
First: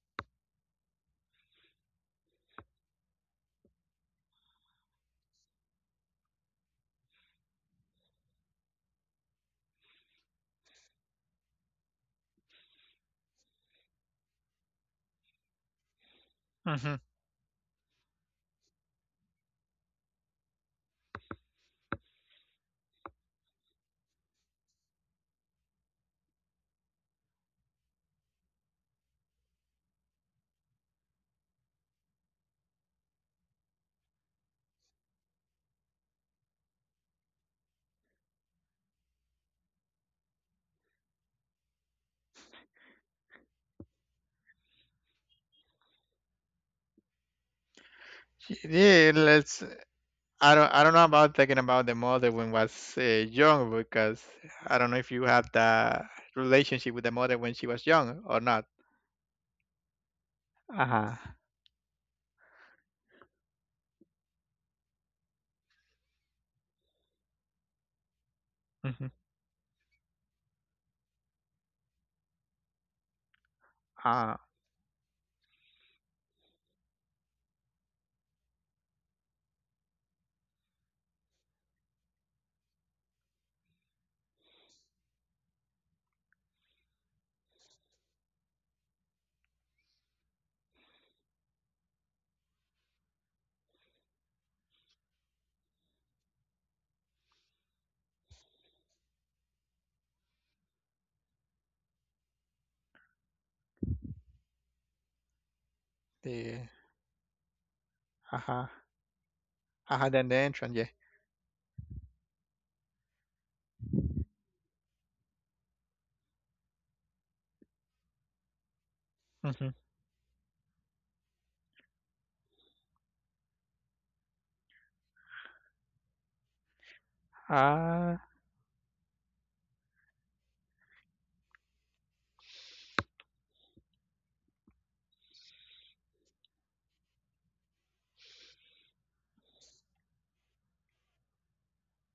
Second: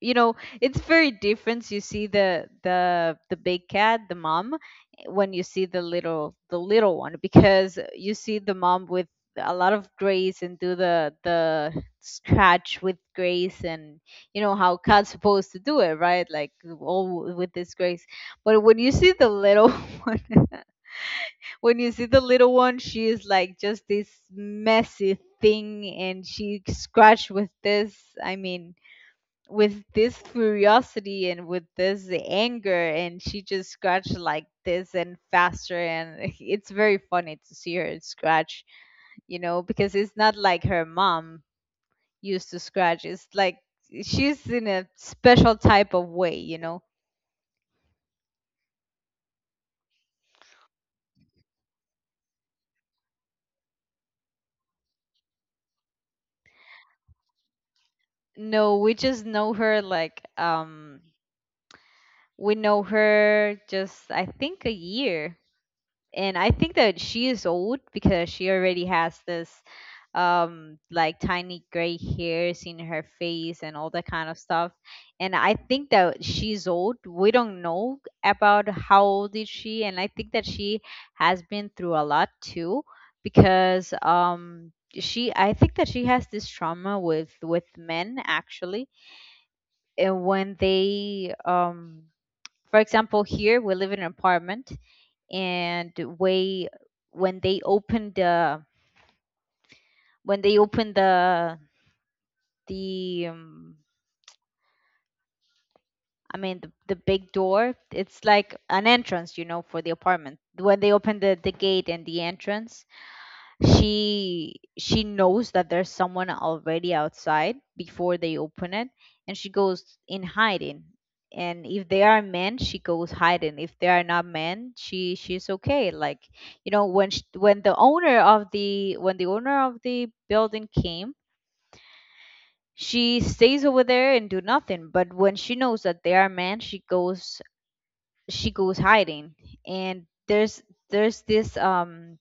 [SPEAKER 1] you know it's very different. You see the big cat, the mom, when you see the little one. Because you see the mom with a lot of grace and do the scratch with grace, and you know how cat's supposed to do it, right? Like
[SPEAKER 2] Mm-hmm.
[SPEAKER 1] all with this grace. But when you see the little one, when you see the little one, she is like just this messy thing, and she scratched with this, i mean with this curiosity and with this anger, and she just scratched like this and faster and it's very funny to see her scratch. Because it's not like her mom used to scratch. It's like she's in a special type of way, you know?
[SPEAKER 2] Yeah, let's I don't know about talking about the mother when was young because I don't know if you had that relationship with the mother when she was young or not.
[SPEAKER 1] No, we just know her like,
[SPEAKER 2] Uh-huh.
[SPEAKER 1] we know her just, I think, a year. And I think that she is old because she already
[SPEAKER 2] Mm-hmm.
[SPEAKER 1] has this, like tiny gray hairs in her face and all that kind of
[SPEAKER 2] Uh,
[SPEAKER 1] stuff. And I think that she's old. We don't know about how old is she, and I think that she has been through a lot too, because she, I think that she has this trauma with men actually. And when they for example, here we live in an apartment, and way, when they opened the when they opened the I mean
[SPEAKER 2] the
[SPEAKER 1] the big door. It's like
[SPEAKER 2] uh-huh.
[SPEAKER 1] an entrance, you know, for the
[SPEAKER 2] Uh-huh, then the
[SPEAKER 1] apartment.
[SPEAKER 2] entrance,
[SPEAKER 1] When
[SPEAKER 2] yeah.
[SPEAKER 1] they opened the gate and the entrance, she knows that there's someone already outside before they open it, and she
[SPEAKER 2] Mm-hmm.
[SPEAKER 1] goes in hiding. And if they are men, she goes hiding. If they are not men, she she's okay. Like, you know, when the owner
[SPEAKER 2] Uh,
[SPEAKER 1] of the building came, she stays over there and do nothing. But when she knows that they are men, she goes, she goes hiding. And there's this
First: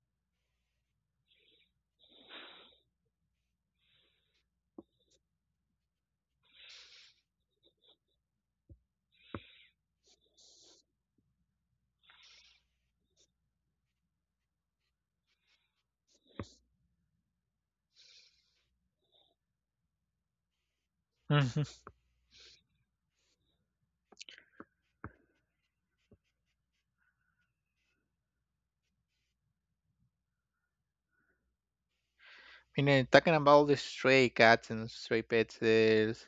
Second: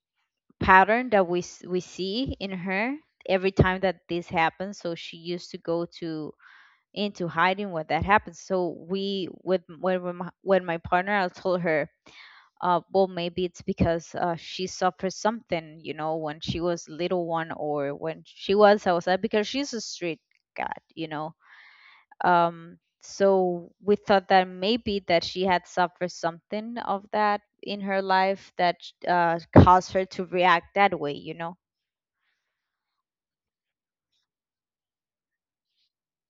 [SPEAKER 1] pattern that we we see in her every time that this happens. So she used to go to, into hiding when that happens. So we with, when my partner, I told her, well, maybe it's because she suffered something, you know, when she was little one or when she was outside because she's a street cat, you know.
[SPEAKER 2] mm-hmm.
[SPEAKER 1] um so we thought that maybe that she had suffered something of that in her life, that caused her to react that way, you know.
[SPEAKER 2] You know, talking about the stray cats and stray pets, there's,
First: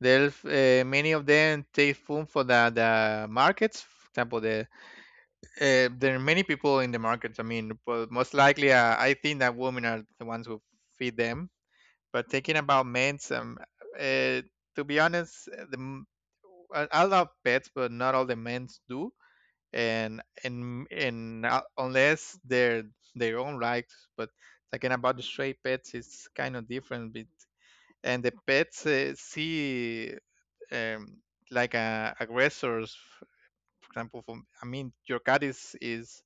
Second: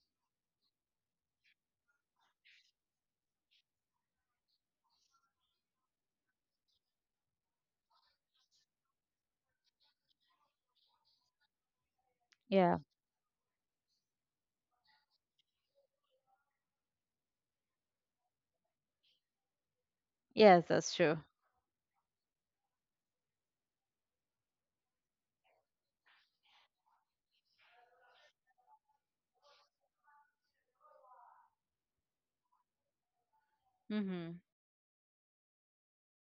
[SPEAKER 2] there's uh, many of them take food for the markets. For example, there are many people in the markets. I mean, but most likely, I think that women are the ones who feed them. But thinking
[SPEAKER 1] Yeah.
[SPEAKER 2] about Mansum, uh, to be honest, I love pets, but not all the men do, and
[SPEAKER 1] Yes,
[SPEAKER 2] and
[SPEAKER 1] that's true.
[SPEAKER 2] and uh, unless they're their own rights. But talking about the stray pets, it's kind of different. But, and the pets see, um, like aggressors, for example.
[SPEAKER 1] Mm-hmm.
[SPEAKER 2] From, I mean, your cat is is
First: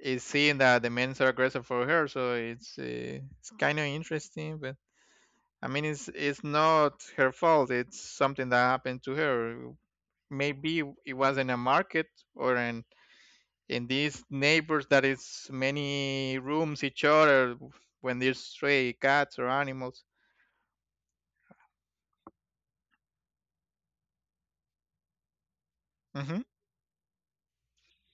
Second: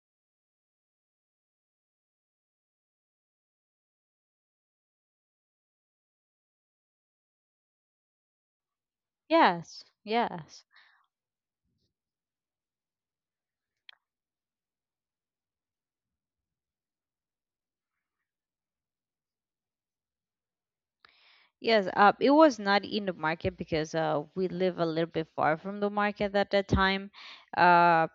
[SPEAKER 2] is seeing that the men are aggressive for her, so it's kind of interesting, but. I mean, it's not her fault. It's something that happened to her.
[SPEAKER 1] Yes. Yes.
[SPEAKER 2] Maybe it was in a market or in these neighbors that is many rooms each other when there's stray cats or animals.
[SPEAKER 1] Yes. It was not in the market because we live a little bit far from the market
[SPEAKER 2] Hmm.
[SPEAKER 1] at that time. Uh,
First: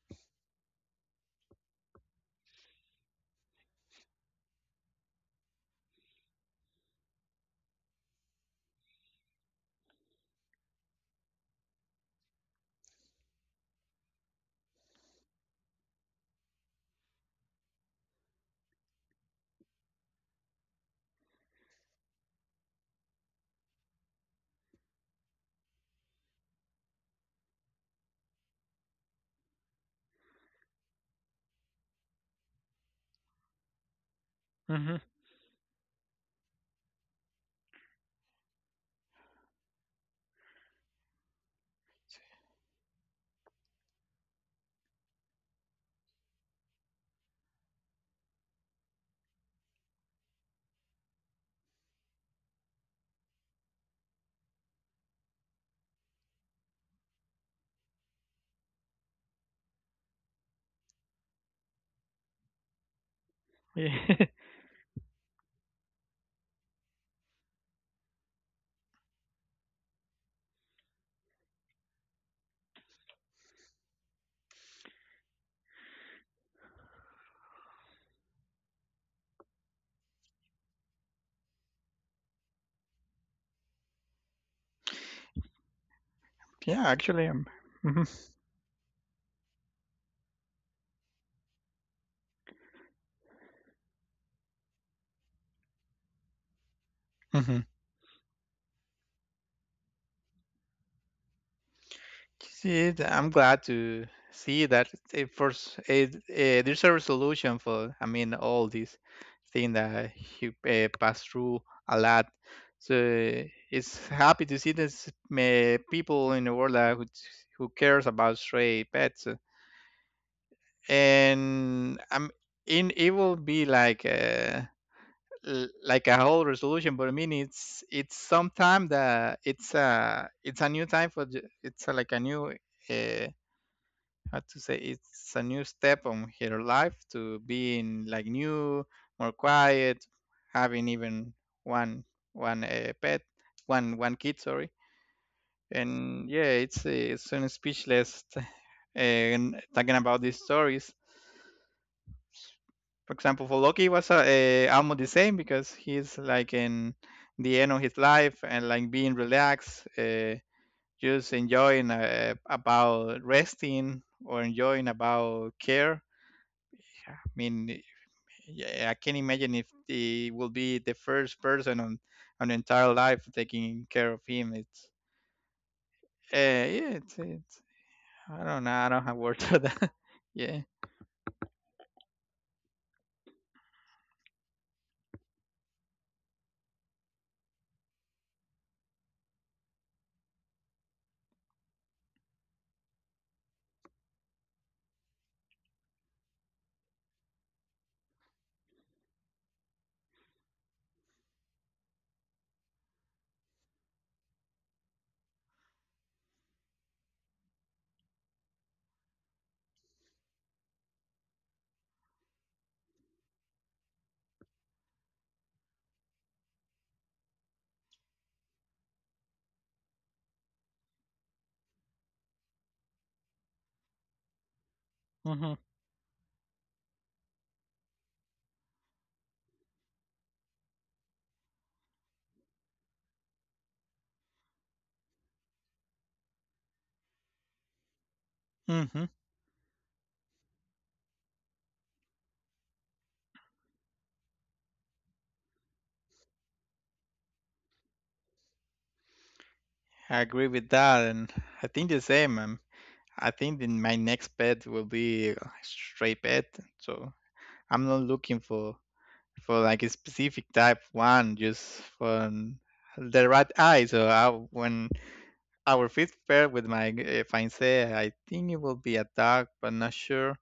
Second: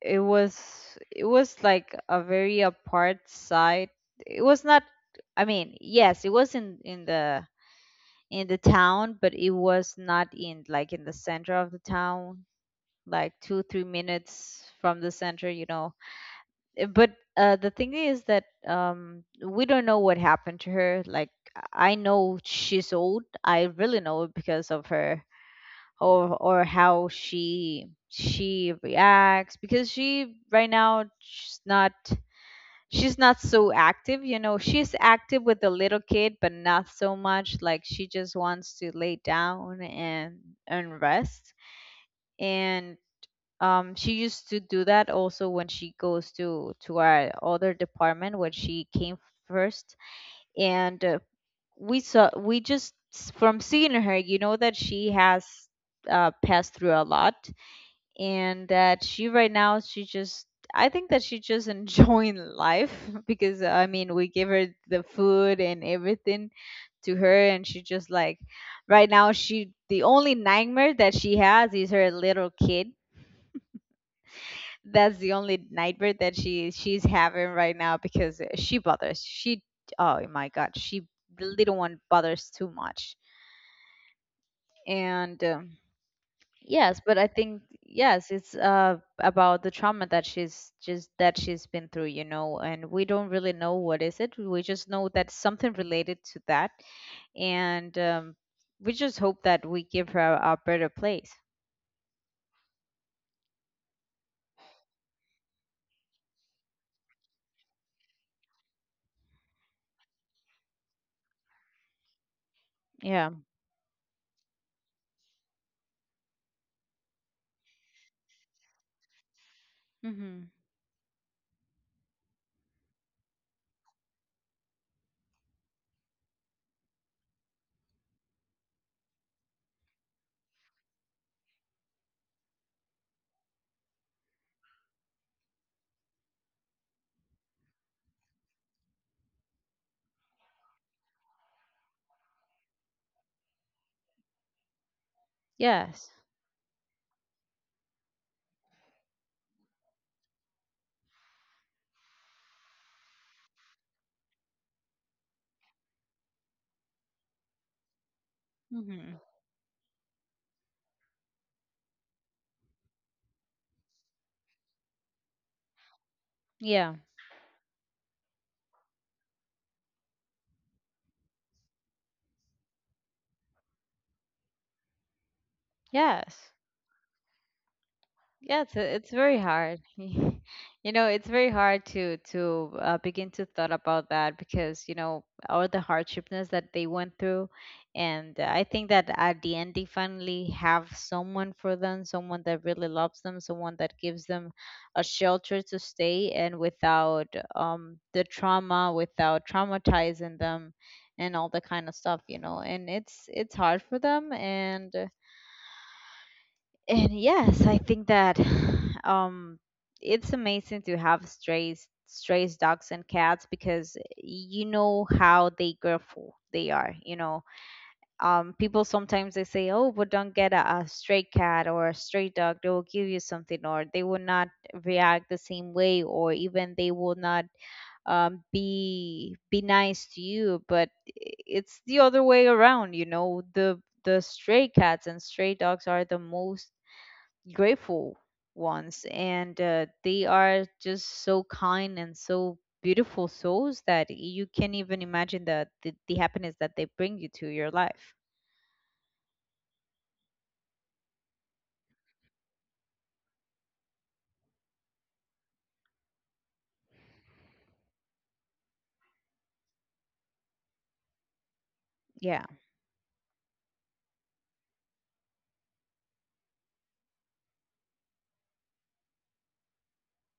[SPEAKER 1] it was, it was like a very apart side. It was not. I mean, yes, it was in the, in the town, but it was not in like in the center of the town, like 2, 3 minutes from the center. You know, uh, but the thing is that, we don't know what happened to her. Like I know she's old. I really know it because of her, or how she reacts, because she right now she's not, she's not so active. You know, she's
[SPEAKER 2] Hmm.
[SPEAKER 1] active with the little kid, but not so much. Like she just wants to lay down and rest. And she used to do that also when she goes to our other department when she came first. And we saw, we just from seeing her, you know, that she has passed through a lot. And that she right now, she just, I think that she just enjoying life because I mean we give her the food and everything to her, and she just like, right now she, the only nightmare that she has is her little kid. That's the only nightmare that she she's having right now, because she bothers. She, oh my god, she, the little one bothers too much. And
[SPEAKER 2] Yeah,
[SPEAKER 1] yes, but I
[SPEAKER 2] actually,
[SPEAKER 1] think, yes,
[SPEAKER 2] mhm.
[SPEAKER 1] it's about the trauma that she's just that she's been through, you know, and we don't really know what is it. We just know that something related to that,
[SPEAKER 2] Mhm.
[SPEAKER 1] and we just hope that we give her a better place.
[SPEAKER 2] See, I'm glad to see that it first it, there's a resolution for I mean all these thing that he passed through a lot. So
[SPEAKER 1] Yeah.
[SPEAKER 2] it's happy to see this people in the world that who cares about stray pets,
[SPEAKER 1] Mm-hmm.
[SPEAKER 2] and I'm in it will be like a, like a whole resolution, but I mean it's sometime that it's a new time for it's a, like a new. uh, how to say it's a new step on her life to being like new, more quiet, having even one one pet, one kid, sorry.
[SPEAKER 1] Yes.
[SPEAKER 2] And yeah, it's an speechless and talking about these stories, for example for Loki, it was almost the same because he's like in the end of his life and like being
[SPEAKER 1] Mm-hmm.
[SPEAKER 2] relaxed, just enjoying about resting or enjoying about care.
[SPEAKER 1] Yeah.
[SPEAKER 2] I mean, yeah, I can imagine if he will be the first person on the entire life taking care of him. It's
[SPEAKER 1] Yes.
[SPEAKER 2] yeah, it's I don't
[SPEAKER 1] Yeah,
[SPEAKER 2] know, I don't
[SPEAKER 1] it's
[SPEAKER 2] have
[SPEAKER 1] very
[SPEAKER 2] words for
[SPEAKER 1] hard.
[SPEAKER 2] that. yeah.
[SPEAKER 1] You know, it's very hard to begin to thought about that, because you know all the hardships that they went through. And I think that at the end they finally have someone for them, someone that really loves them, someone that gives them a shelter to stay, and without the trauma, without traumatizing them, and all the kind of stuff, you know. And it's hard for them, and yes, I think that um, it's amazing to have strays, strays, dogs, and cats, because you know how they grateful they are. You know, people sometimes they say, "Oh, but don't get a stray cat or a stray dog. They will give you something, or they will not react the
[SPEAKER 2] Mhm.
[SPEAKER 1] same way, or even they will not, be be nice to you." But it's the other way around. You know, the stray cats and stray dogs are the most grateful
[SPEAKER 2] Mhm.
[SPEAKER 1] ones. And they are just so kind and so beautiful souls that you can't even imagine the happiness that they bring you to your life.
[SPEAKER 2] I agree with that, and I think the same. I think then my next pet will be a stray pet, so I'm not looking for like a specific type one, just for
[SPEAKER 1] Yeah.
[SPEAKER 2] the right eye. So I, when our fifth pair with my fiancé, I think it will be a dog, but not sure.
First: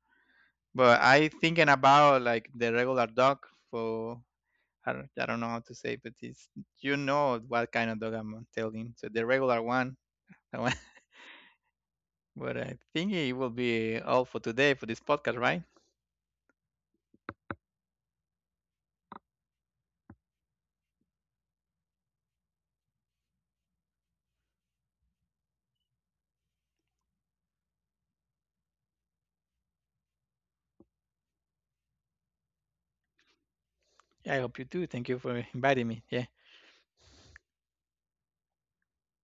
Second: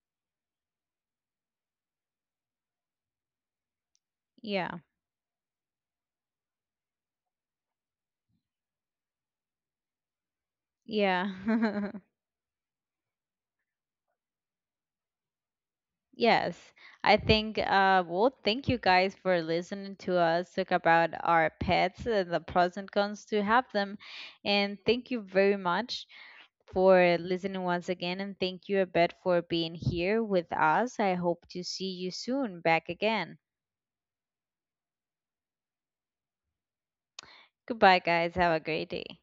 [SPEAKER 2] But I thinking about like the regular dog for
[SPEAKER 1] Yeah.
[SPEAKER 2] I don't know how to say, but it's you know what kind of dog I'm telling. So the regular one, one-
[SPEAKER 1] Yeah.
[SPEAKER 2] but I think it will be all for today for this podcast, right?
[SPEAKER 1] Yes, I think, well, thank you guys for listening to us talk about our pets and the pros and cons to have them. And thank you very much for listening once again, and thank you, Abed, for being here with us. I hope to see you soon back again.
[SPEAKER 2] I hope you do. Thank you for inviting me. Yeah.
[SPEAKER 1] Goodbye, guys. Have a great day.